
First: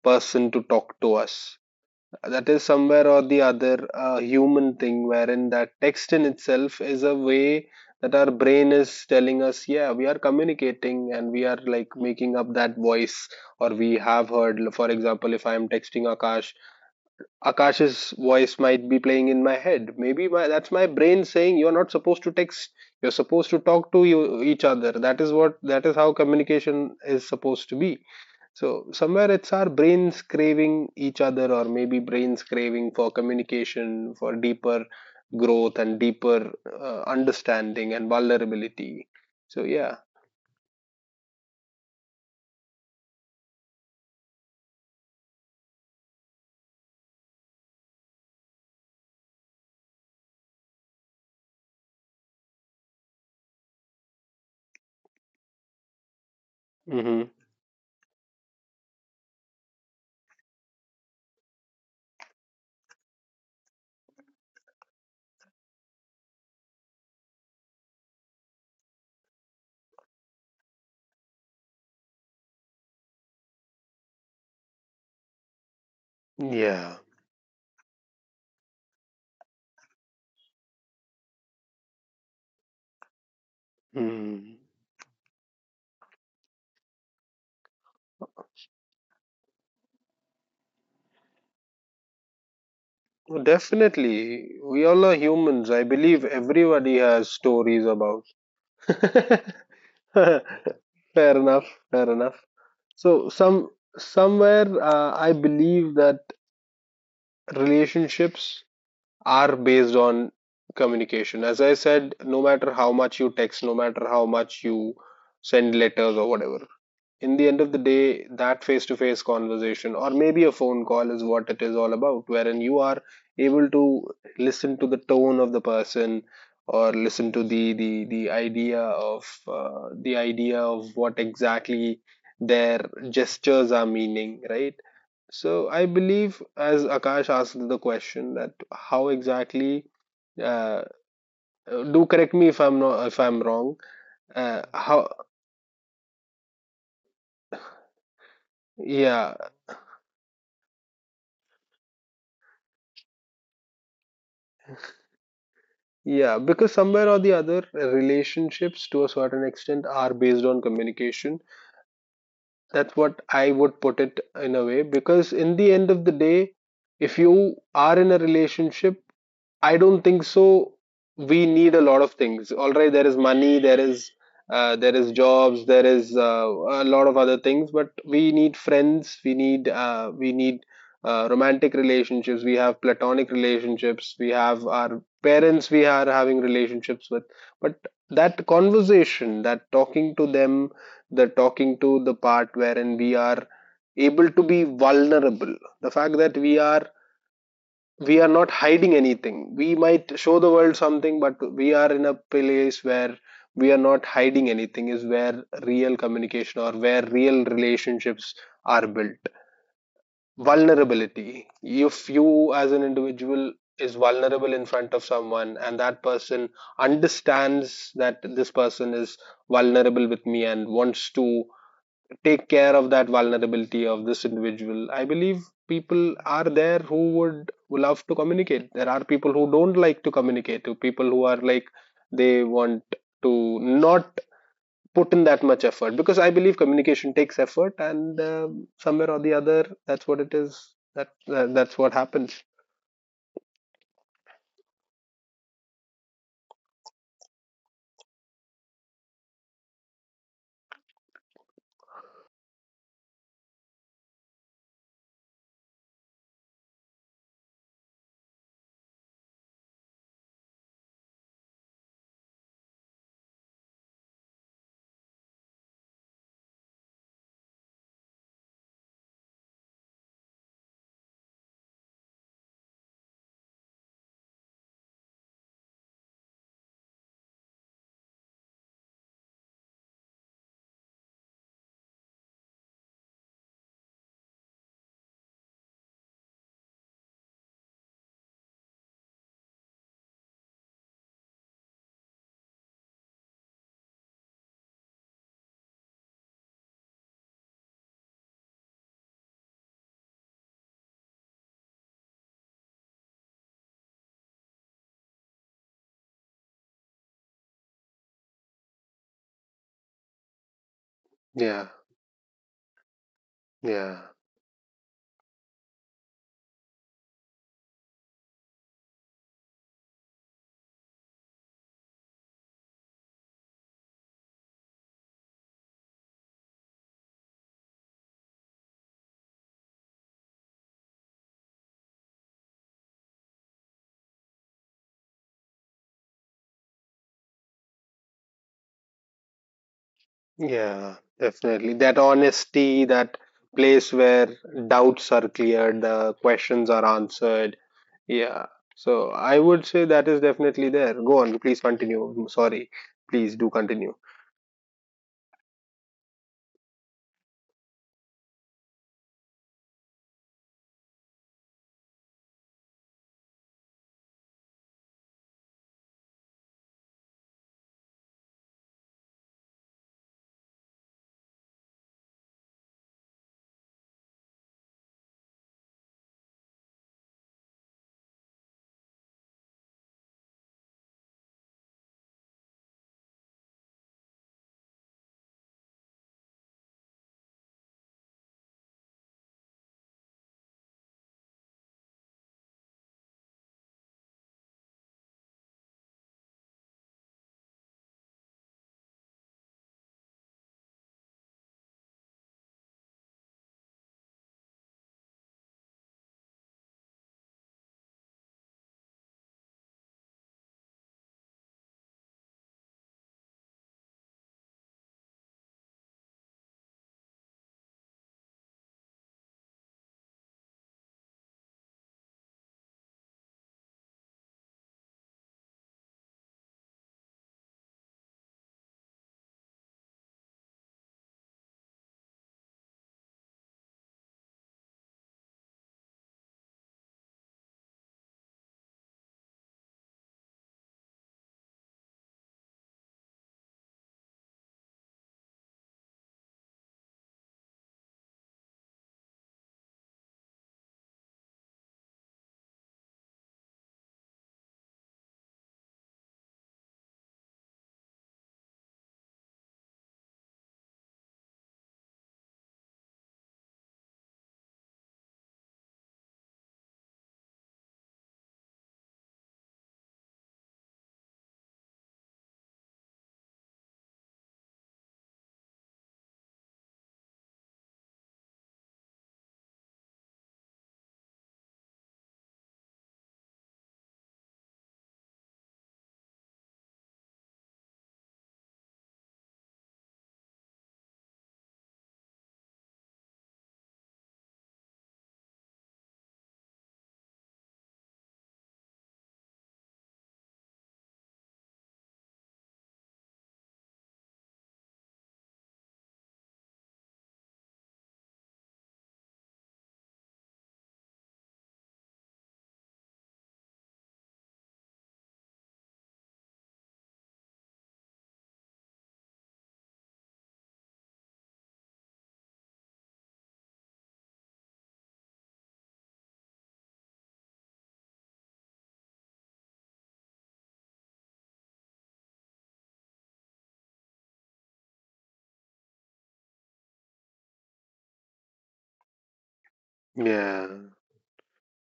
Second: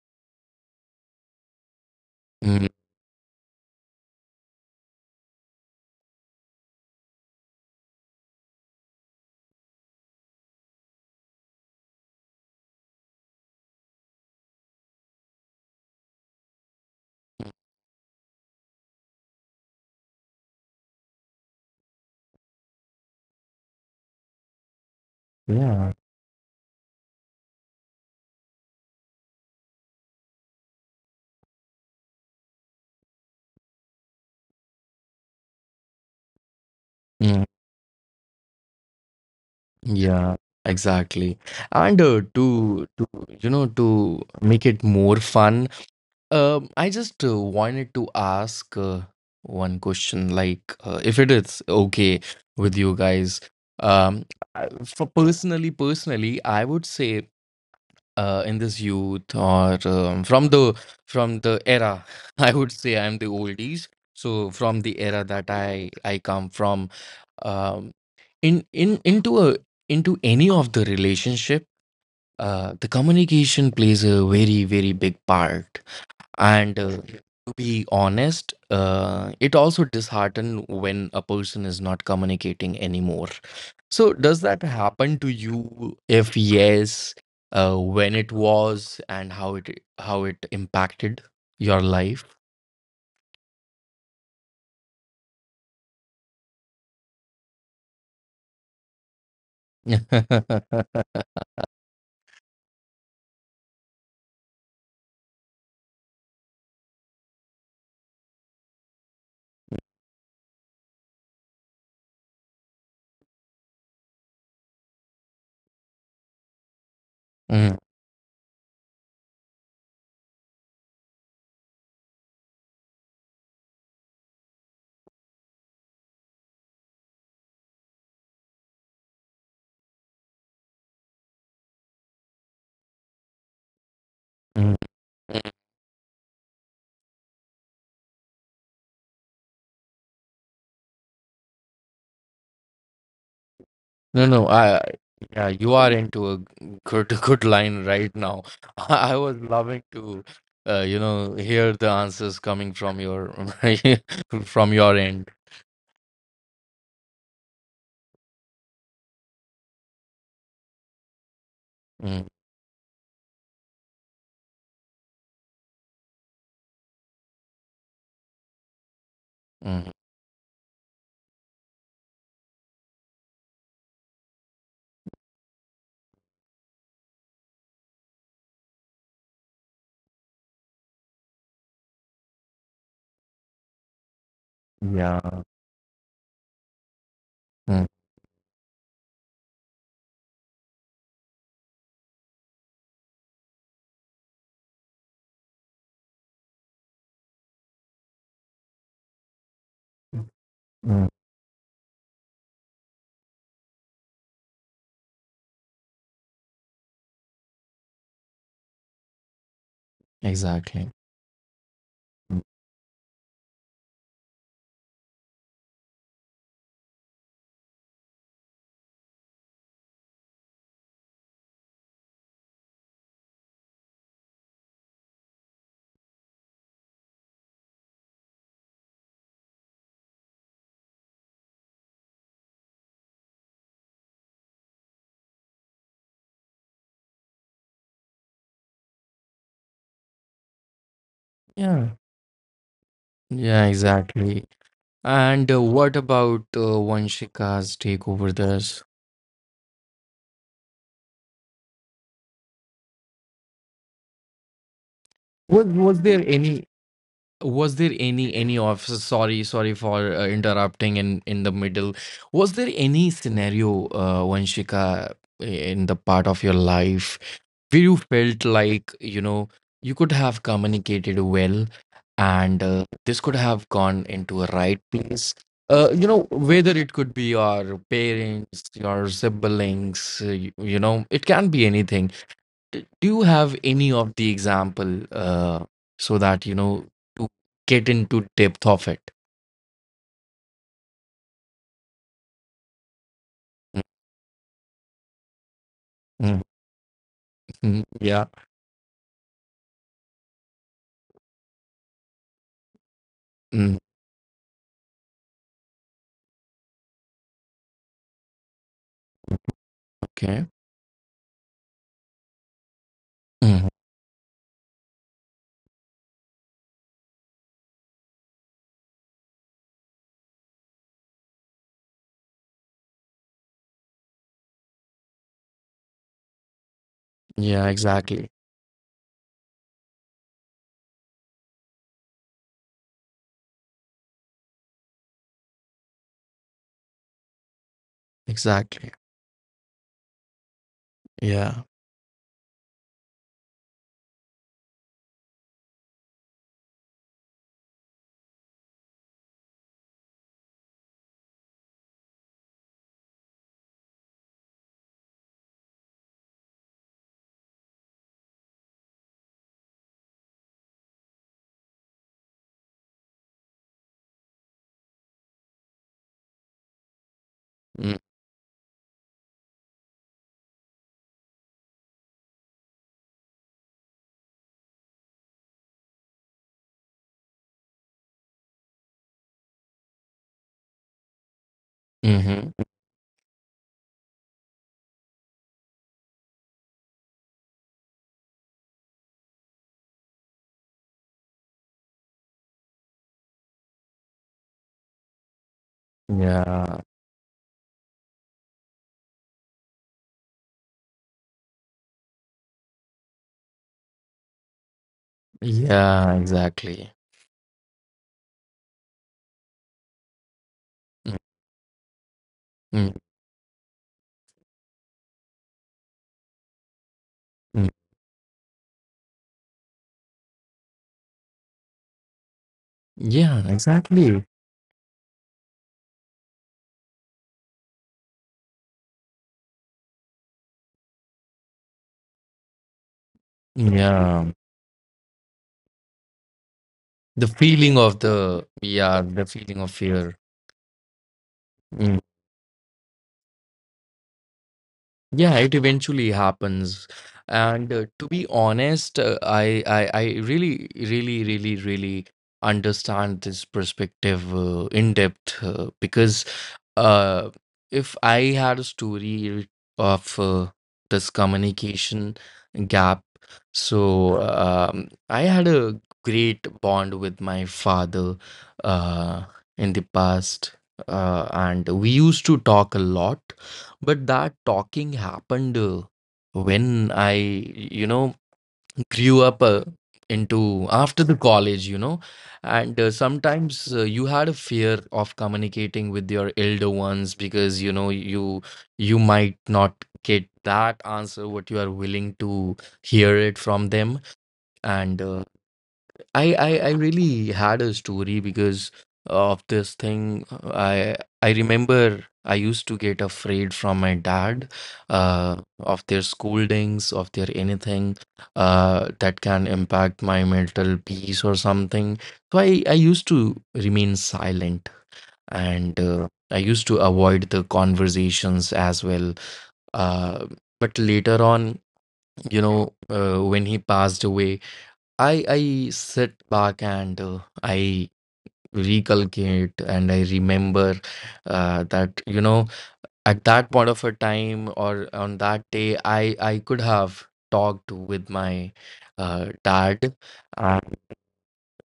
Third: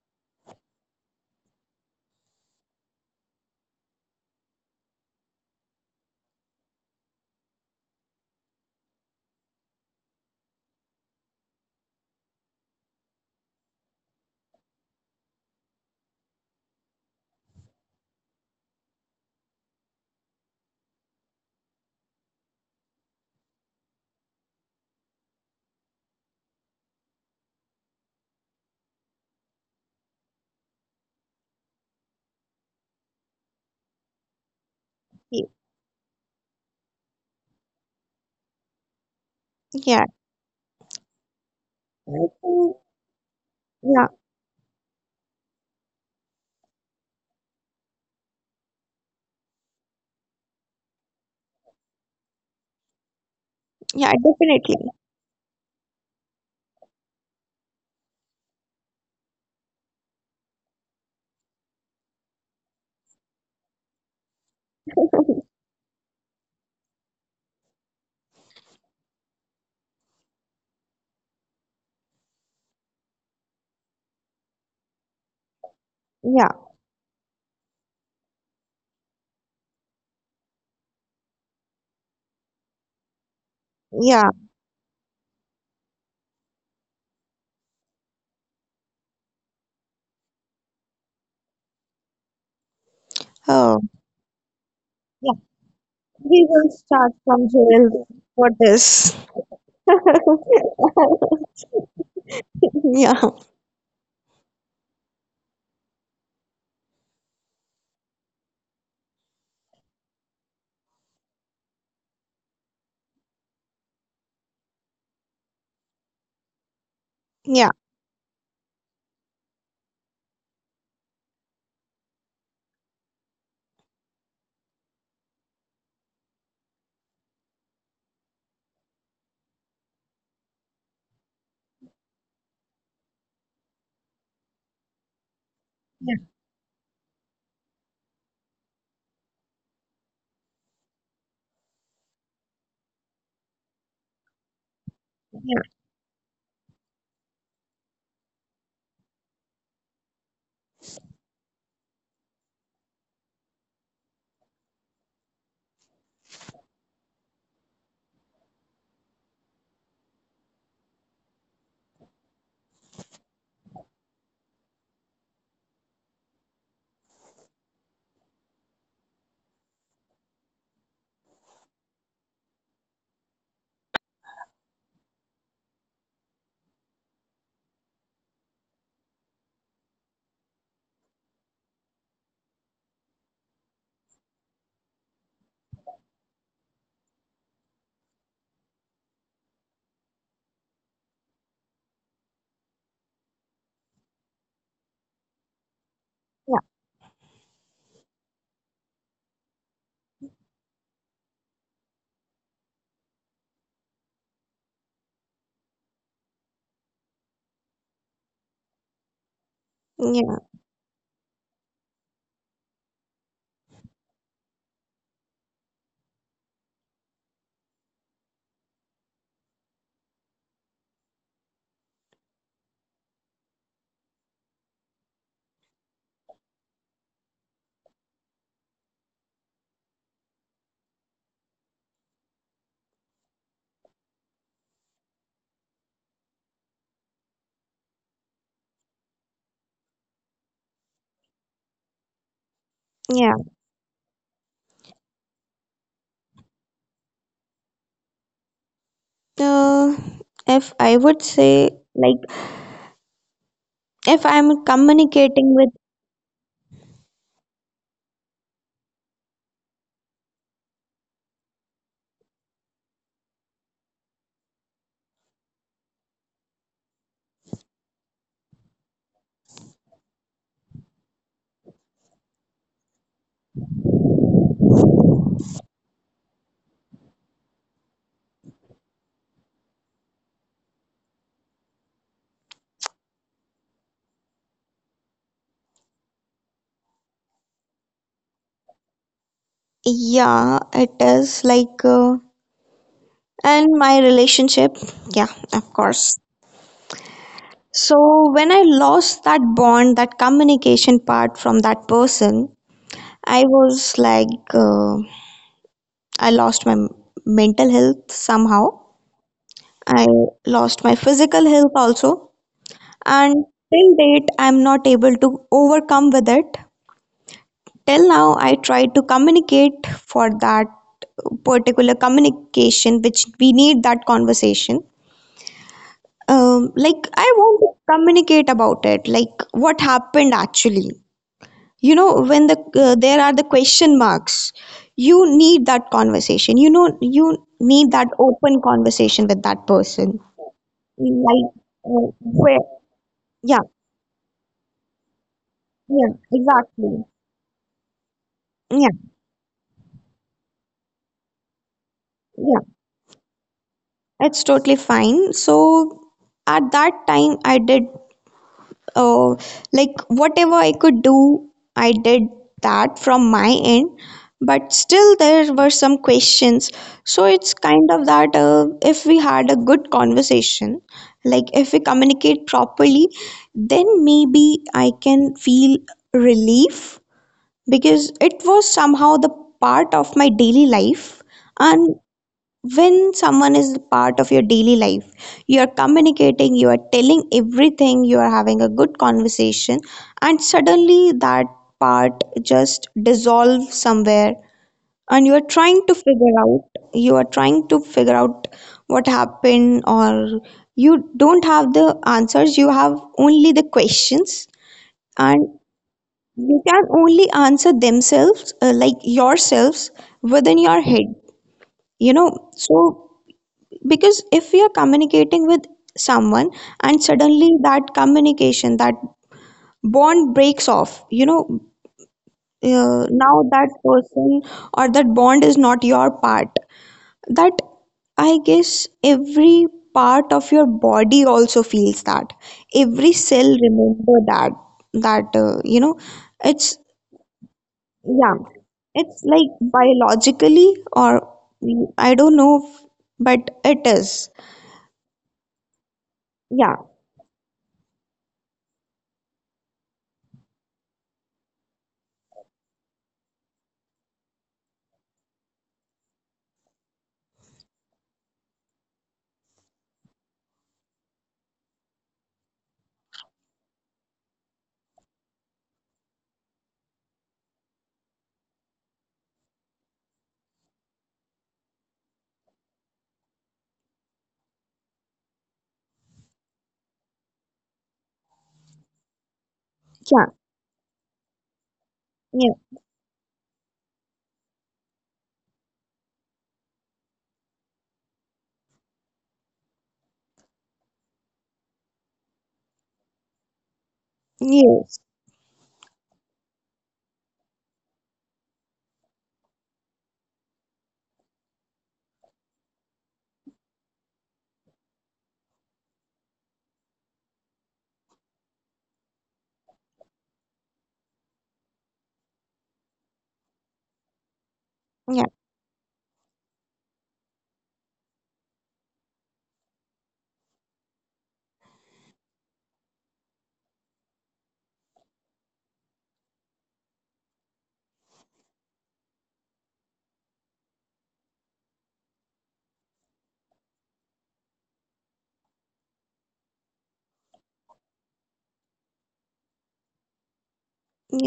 Speaker 1: person to talk to us. That is
Speaker 2: mm,
Speaker 1: somewhere or the other a human thing, wherein that text in itself is a way that our brain is telling us, yeah, we are communicating and we are like making up that voice, or we have heard, for example, if I am texting Akash, Akash's voice might be playing in my head. Maybe that's my brain saying you're not supposed to text. You're supposed to talk to each other. That is what, that
Speaker 2: yeah
Speaker 1: is how communication is supposed to be. So somewhere it's our brains craving each other, or maybe brains craving for communication, for deeper
Speaker 3: y-
Speaker 1: growth and deeper
Speaker 2: mm,
Speaker 1: understanding and vulnerability. So yeah.
Speaker 3: yeah.
Speaker 2: yeah exactly. And
Speaker 3: I think,
Speaker 2: to you know, to
Speaker 3: yeah,
Speaker 2: make it more fun, um, I just wanted to ask one question, like if it is okay with you guys. Um,
Speaker 3: yeah,
Speaker 2: I-
Speaker 3: definitely.
Speaker 2: for personally, personally, I would say
Speaker 1: Hmm.
Speaker 2: in this youth or from the era, [LAUGHS] I would say I'm the oldies. So from the era that
Speaker 3: [LAUGHS]
Speaker 2: I come from, um, in into a into any of the relationship, the communication plays a very very big part.
Speaker 3: Yeah,
Speaker 2: And
Speaker 1: Yeah.
Speaker 2: to be honest, it also disheartened when a person is not communicating anymore. So, does
Speaker 3: yeah.
Speaker 2: that
Speaker 1: Mhm.
Speaker 2: happen to you? If yes, when it was and how it impacted your life?
Speaker 1: Oh,
Speaker 3: Oh,
Speaker 1: definitely. We all are
Speaker 3: yeah.
Speaker 1: humans. I believe
Speaker 3: We will
Speaker 1: everybody
Speaker 3: start
Speaker 1: has
Speaker 3: from
Speaker 1: stories
Speaker 3: Joel
Speaker 1: about.
Speaker 3: for this.
Speaker 1: [LAUGHS] Fair
Speaker 2: [LAUGHS]
Speaker 1: enough.
Speaker 3: [LAUGHS]
Speaker 1: Fair enough.
Speaker 3: Yeah,
Speaker 1: So somewhere I believe that relationships are based on communication. As I said, no matter how much you text, no matter how much you send letters or whatever, in the end
Speaker 2: Mm,
Speaker 3: yeah,
Speaker 1: of the day, that face to face conversation or maybe a phone call is what it is all about, wherein you are able to listen to the tone of the person, or listen to the idea of what exactly their gestures are meaning,
Speaker 2: mm.
Speaker 1: right? So I
Speaker 3: yeah,
Speaker 1: believe as Akash asked the question that how exactly uh, do correct me if I'm wrong.
Speaker 2: No, no, I-
Speaker 1: How,
Speaker 2: yeah, you
Speaker 3: yeah,
Speaker 2: are into a good [LAUGHS] good line right now. [LAUGHS] I was
Speaker 1: yeah.
Speaker 2: loving to you know hear the answers coming from your [LAUGHS] from your end.
Speaker 1: Yeah, because somewhere or the other, relationships to a certain extent are based on communication.
Speaker 2: Mm,
Speaker 1: That's what I would put it in a way. Because in the end of the day, if you are in a relationship,
Speaker 2: mm,
Speaker 1: I don't think so. We need a lot of things. All right, there is money, there is jobs, there is a lot of other things, but we need friends. We need romantic relationships. We have platonic relationships. We have our
Speaker 2: yeah.
Speaker 1: parents. We are having relationships with,
Speaker 2: Mm,
Speaker 1: but that conversation, that talking to them, the talking to the part wherein we are able to be vulnerable. The fact that
Speaker 3: yeah,
Speaker 1: we are not hiding anything. We
Speaker 2: mm,
Speaker 1: might show the world
Speaker 2: mm,
Speaker 1: something, but we are in a place where we are not hiding anything, is where real communication or where real relationships are built.
Speaker 3: yeah,
Speaker 2: exactly.
Speaker 1: Vulnerability. If you, as an individual, is vulnerable in front of someone, and that person understands that this person is vulnerable with me and wants to take care of that vulnerability of this individual. I believe people are there who would love to communicate. There are people who don't like to communicate, to people who are like they want to not put in that much effort, because I believe communication takes effort, and somewhere or the other, that's what it is. That's
Speaker 2: Yeah.
Speaker 1: what happens.
Speaker 2: Yeah,
Speaker 3: yeah.
Speaker 2: exactly. And what about Vanshika's take over this?
Speaker 3: Uh, if I would say, like, if I'm
Speaker 2: Was
Speaker 3: communicating
Speaker 2: there
Speaker 3: with,
Speaker 2: any was there any officer, sorry for interrupting in the middle. Was there any scenario, Vanshika, in the part of your life where you felt like, you know, you could have communicated well and this could have gone into a right place, you know, whether it could be your parents, your siblings, you, you know, it can be anything. Do you have any of the example, so that you know, to get into depth of it.
Speaker 3: yeah, it is like, and my relationship, yeah,
Speaker 2: Mm,
Speaker 3: of course.
Speaker 2: mm, yeah.
Speaker 3: So when I lost that bond, that communication part from that person,
Speaker 2: Mm,
Speaker 3: I was like, uh, I lost my mental health somehow.
Speaker 2: okay.
Speaker 3: I lost my
Speaker 1: Yeah,
Speaker 3: physical health also.
Speaker 2: Hmm.
Speaker 3: And
Speaker 1: yeah,
Speaker 3: till date, I'm not able to overcome with it. Till now, I try to communicate for that particular communication, which we need that conversation. Like,
Speaker 2: Yeah,
Speaker 3: I want
Speaker 2: exactly,
Speaker 3: to communicate about it, like what happened actually, you know, when the there are the question marks, you need that conversation, you know, you need that
Speaker 2: exactly,
Speaker 3: open conversation with that person,
Speaker 1: yeah,
Speaker 2: yeah.
Speaker 1: definitely.
Speaker 3: like
Speaker 1: That
Speaker 3: uh,
Speaker 1: honesty,
Speaker 3: where,
Speaker 1: that place
Speaker 3: yeah,
Speaker 1: where doubts are cleared, the
Speaker 3: yeah,
Speaker 1: questions are
Speaker 3: exactly.
Speaker 1: answered. Yeah. So
Speaker 3: Yeah,
Speaker 1: I would say that is definitely there. Go on, please continue. I'm sorry.
Speaker 3: yeah,
Speaker 1: Please do continue.
Speaker 3: it's totally fine. So at that time I did, uh, like whatever I could do, I did that from my end. But still, there were some questions. So
Speaker 2: Mm,
Speaker 3: it's kind of that, if we had a good conversation, like if we communicate properly, then maybe I can feel relief because it was somehow the part of my daily life. And
Speaker 2: hmm,
Speaker 3: when someone is part of your daily life, you are communicating, you are telling everything, you are having a good conversation, and suddenly that part just dissolves somewhere, and
Speaker 2: yeah,
Speaker 3: you are trying to figure out what happened, or you don't have the answers, you have only the questions, and
Speaker 2: yeah, exactly.
Speaker 3: you can only answer themselves, like yourselves, within
Speaker 2: Mm,
Speaker 3: your head, you know.
Speaker 2: mm,
Speaker 3: So because if we are communicating with someone and
Speaker 2: mm.
Speaker 3: suddenly that communication, that bond breaks off, you know,
Speaker 2: Yeah,
Speaker 3: now that
Speaker 2: exactly,
Speaker 3: person or that bond is not your part. That, I guess, every part of your body also feels that, every cell
Speaker 2: yeah.
Speaker 3: remember that, that you know,
Speaker 2: The
Speaker 3: it's,
Speaker 2: feeling of the,
Speaker 3: yeah,
Speaker 2: yeah, the feeling of
Speaker 3: it's like
Speaker 2: fear.
Speaker 3: biologically or
Speaker 2: Mm.
Speaker 3: I don't know, but it is,
Speaker 2: Yeah, it eventually happens.
Speaker 3: yeah,
Speaker 2: And to be honest, uh, I really, really, really, really understand this perspective in depth, because uh, if I had a story of, this communication gap, so I had a great bond with my father uh, in the past, and we used to talk a lot, but that talking happened when I, you know, grew up into
Speaker 3: yeah.
Speaker 2: after the college, you know, and sometimes you had a fear of communicating with your elder ones, because you know, you might not get that answer what you are willing to hear it from them. And uh,
Speaker 3: Yes,
Speaker 2: I, I I really had a story because of this thing. I remember I used to get afraid from my dad, of their scoldings, of their anything that can impact my mental peace or something. So I used to remain silent,
Speaker 3: yeah,
Speaker 2: and I used to avoid the conversations as well. Uh, but later on, you know, when he passed away, I sit back and I recalculate, and I remember that you know, at that point of a time or on that day, I could have talked with my dad.
Speaker 1: Yeah.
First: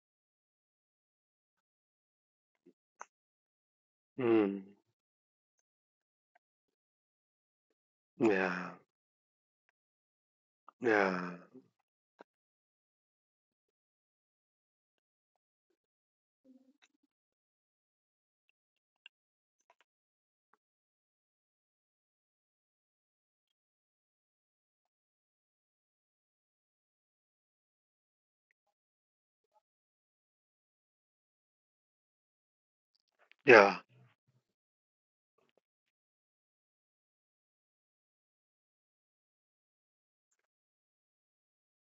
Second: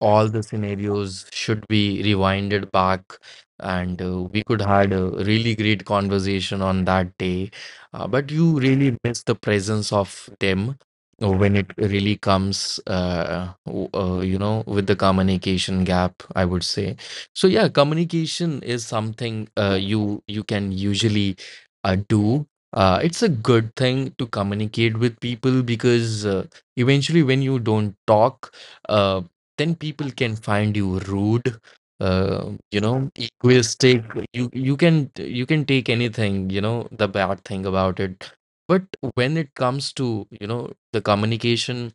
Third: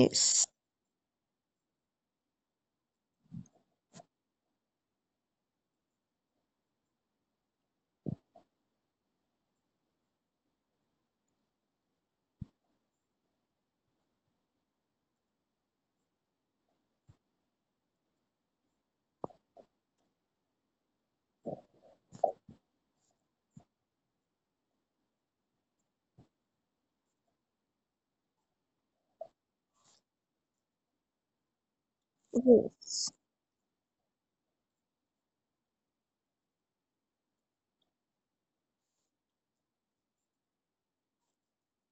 Speaker 2: All the scenarios should be rewinded back, and we could
Speaker 1: Mm.
Speaker 2: had a really great conversation on that day, but you
Speaker 1: Yeah.
Speaker 2: really miss the presence of them
Speaker 1: Yeah.
Speaker 2: when it really comes, you know, with the communication gap, I would say. So yeah, communication is something you you can usually do. It's a good thing to communicate with people, because eventually when you don't talk, uh, then people can find you rude, you
Speaker 3: yes,
Speaker 2: know,
Speaker 1: Yeah.
Speaker 2: egoistic. You can, you can take anything, you know, the bad thing about it. But when it comes to, you know, the communication,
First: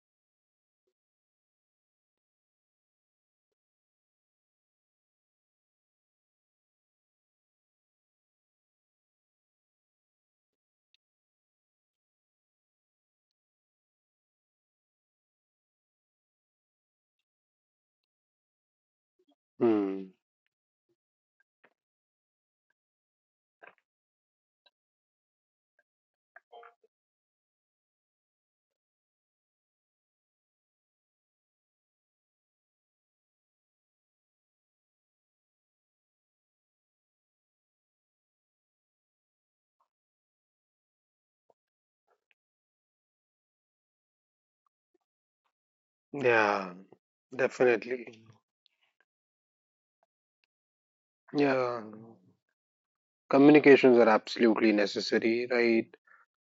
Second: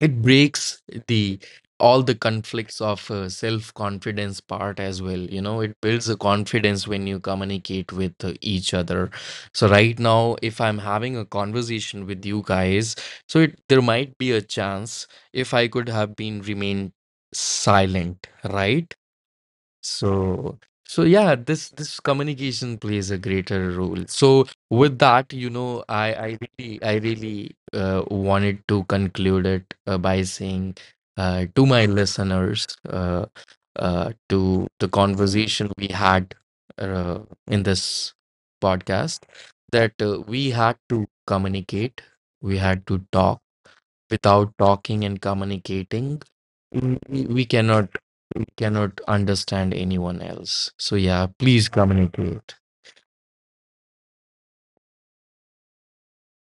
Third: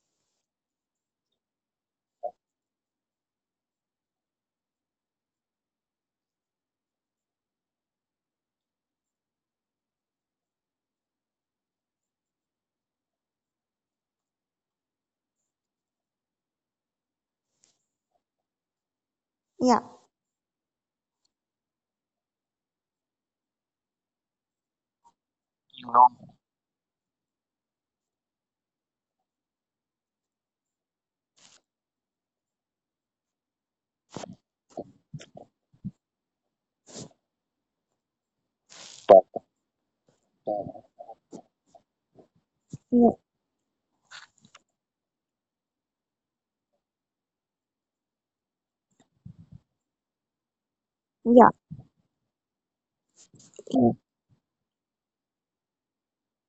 Speaker 2: it breaks the, all the conflicts of self confidence part as well. You know, it builds a confidence when you communicate with each other. So right now if I'm having a conversation with you guys, so it, there might be a chance if I could have been remained silent, right?
Speaker 3: yeah,
Speaker 1: Mm.
Speaker 2: So so yeah, this communication plays a greater role. So with that, you know, I really, I really wanted to conclude it by saying to my listeners, to the conversation we had uh, in this podcast, that we had to communicate, we had to
Speaker 3: yeah,
Speaker 2: talk. Without talking and communicating,
Speaker 1: Yeah.
Speaker 2: mm, we cannot,
Speaker 1: Definitely.
Speaker 2: we cannot understand anyone else. So yeah,
Speaker 3: yeah,
Speaker 2: please
Speaker 1: Yeah.
Speaker 2: communicate.
Speaker 3: yeah,
Speaker 1: Communications are absolutely necessary, right?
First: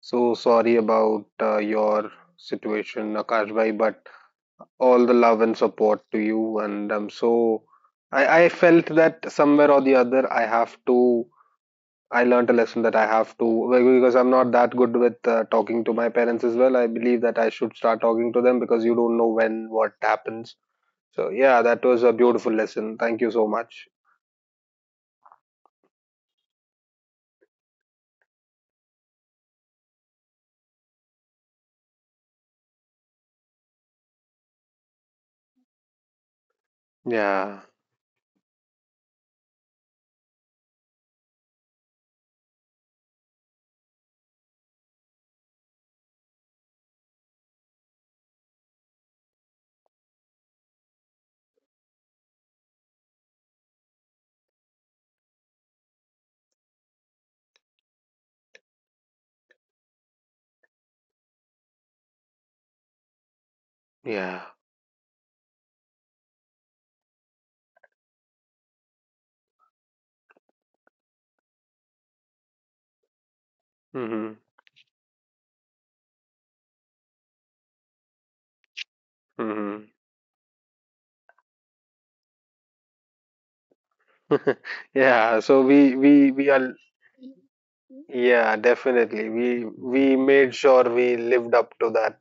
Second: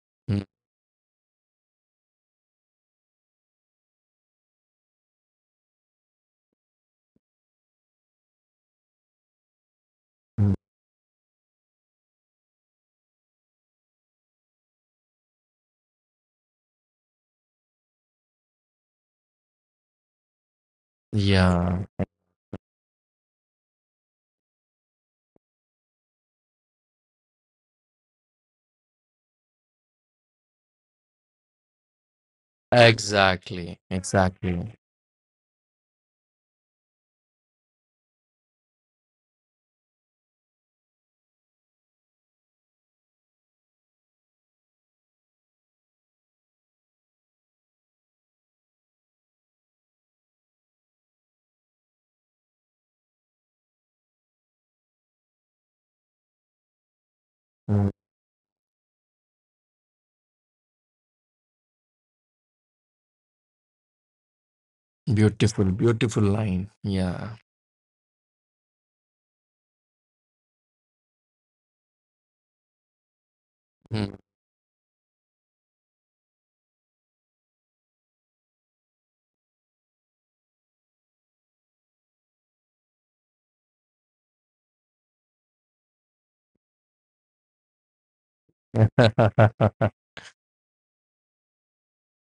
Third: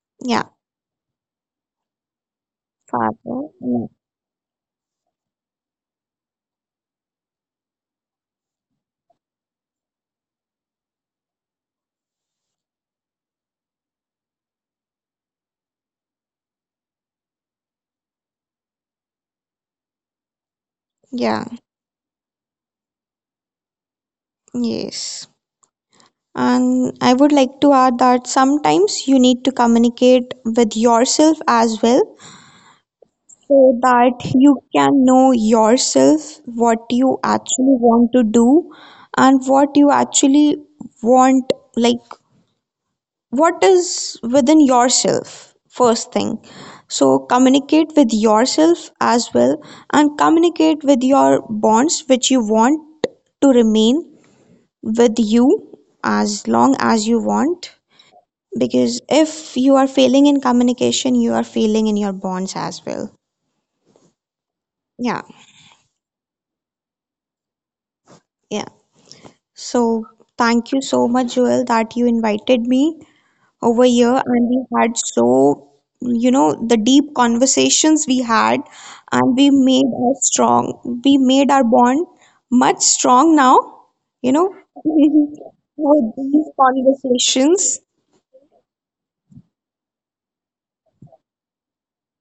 Speaker 1: So
Speaker 2: Mm,
Speaker 3: yeah,
Speaker 1: sorry about your situation,
Speaker 3: father,
Speaker 1: Akash bhai,
Speaker 3: yeah,
Speaker 1: but all the love and support to you. And I'm so, I felt that somewhere or the other, I
Speaker 2: mm,
Speaker 1: have to, I learned a lesson that I have to, like, because I'm not that good with talking to my parents as well. I believe that I should start talking to them because you don't know when what happens. So
Speaker 3: yeah,
Speaker 1: yeah,
Speaker 2: yeah,
Speaker 1: that was a beautiful lesson. Thank you so much.
Speaker 3: yes. And I would like to add that sometimes you need to communicate with yourself as well, so
Speaker 2: exactly,
Speaker 3: that you
Speaker 2: exactly.
Speaker 3: can know yourself, what you
Speaker 1: Yeah,
Speaker 3: actually want to do, and what you actually want, like what is within yourself, first thing. So communicate with yourself as well, and communicate with your bonds which you want to remain with you as long as you want,
Speaker 2: Mm.
Speaker 3: because if you are failing in communication, you are failing in your bonds as well.
Speaker 1: yeah.
Speaker 3: Yeah,
Speaker 2: Beautiful, beautiful line, yeah.
Speaker 3: yeah. So thank you so much, Joel, that you invited me over
Speaker 2: Mm.
Speaker 3: here,
Speaker 1: Mm-hmm.
Speaker 3: and we had so, you know, the deep conversations we had, and
Speaker 1: Mm-hmm.
Speaker 3: we made our bond much strong now, you know, [LAUGHS]
Speaker 1: [LAUGHS] Yeah. So we
Speaker 3: with
Speaker 1: we we
Speaker 3: these
Speaker 1: are
Speaker 3: conversations.
Speaker 1: yeah, definitely, we
Speaker 2: [LAUGHS]
Speaker 1: made sure we lived up to that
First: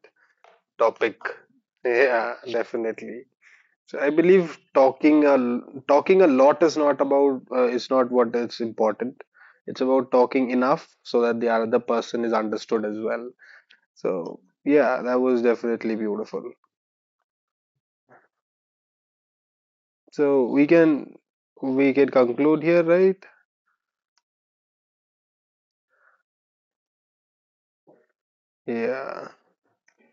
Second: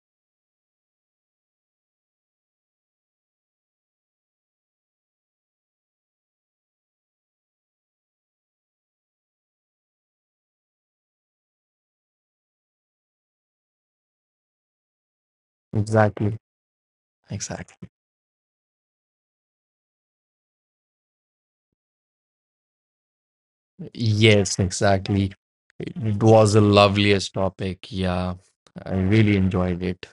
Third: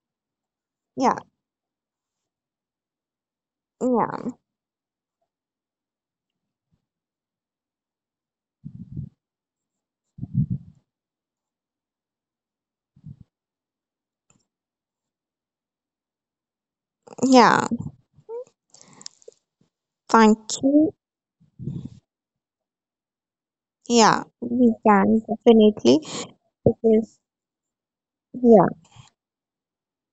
Speaker 3: Yeah,
Speaker 1: topic. Yeah, definitely. So I
Speaker 3: yeah,
Speaker 1: believe talking a lot is not about, is not what is important. It's about talking enough so that the other person is understood as well. So yeah, that was definitely
Speaker 2: Exactly,
Speaker 1: beautiful.
Speaker 3: yeah,
Speaker 2: exactly.
Speaker 3: thank
Speaker 1: So we
Speaker 3: you.
Speaker 1: can, we can conclude here, right?
Speaker 3: Yeah,
Speaker 2: Yes,
Speaker 3: we can
Speaker 2: exactly, it
Speaker 3: definitely,
Speaker 2: it was the
Speaker 3: because,
Speaker 2: loveliest topic, yeah.
Speaker 3: yeah,
Speaker 2: I
Speaker 1: Yeah,
Speaker 2: really enjoyed it,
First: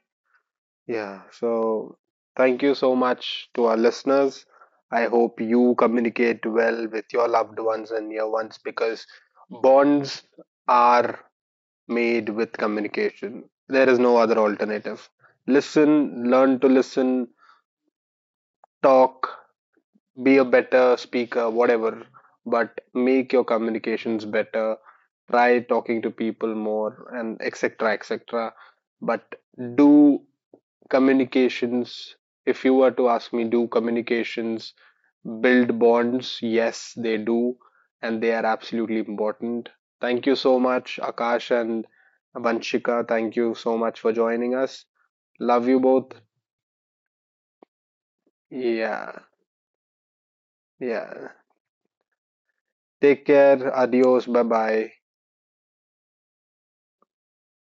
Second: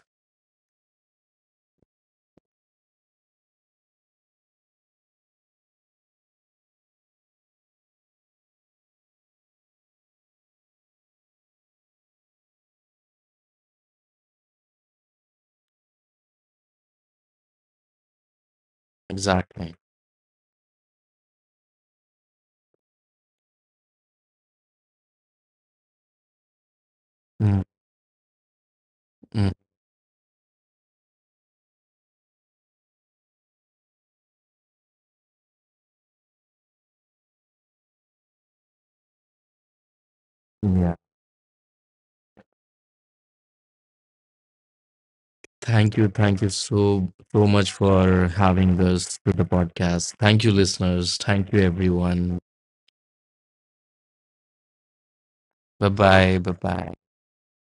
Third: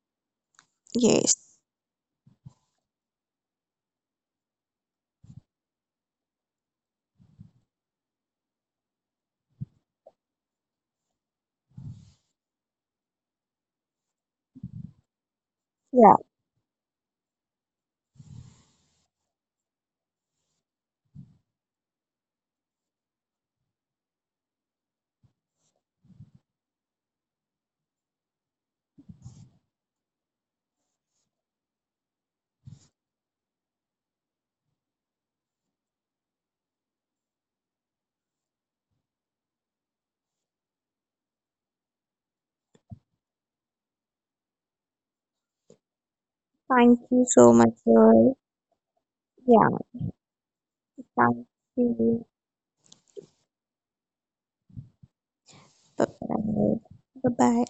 Speaker 1: yeah.
Speaker 3: yes,
Speaker 1: So thank you so much to our listeners. I hope you communicate well with your loved ones and near ones, because bonds are made with communication. There is no other alternative.
Speaker 3: yeah.
Speaker 1: Listen, learn to listen, talk,
Speaker 2: exactly.
Speaker 1: be a better speaker, whatever, but make your communications better. Try talking to people more and
Speaker 2: Mm,
Speaker 1: etc. etc. But do communications. If you were to ask me, do communications build bonds. Yes, they do, and they are absolutely important. Thank you so
Speaker 2: mm, yeah.
Speaker 1: much, Akash and Vanshika. Thank you so much for joining us. Love you
Speaker 2: Thank you.
Speaker 1: both.
Speaker 2: Thank you
Speaker 3: Thank
Speaker 2: so,
Speaker 3: you
Speaker 2: so
Speaker 3: so
Speaker 2: much
Speaker 3: much,
Speaker 2: for
Speaker 3: girl.
Speaker 2: having us
Speaker 1: Yeah,
Speaker 2: to the
Speaker 3: Yeah,
Speaker 2: podcast. Thank you, listeners.
Speaker 1: yeah.
Speaker 3: thank
Speaker 2: Thank you,
Speaker 3: you.
Speaker 2: everyone.
Speaker 1: Take care. Adios. Bye bye.
Speaker 2: Bye
Speaker 3: Bye
Speaker 2: bye. Bye
Speaker 3: bye.
Speaker 2: bye.
Speaker 3: Bye bye.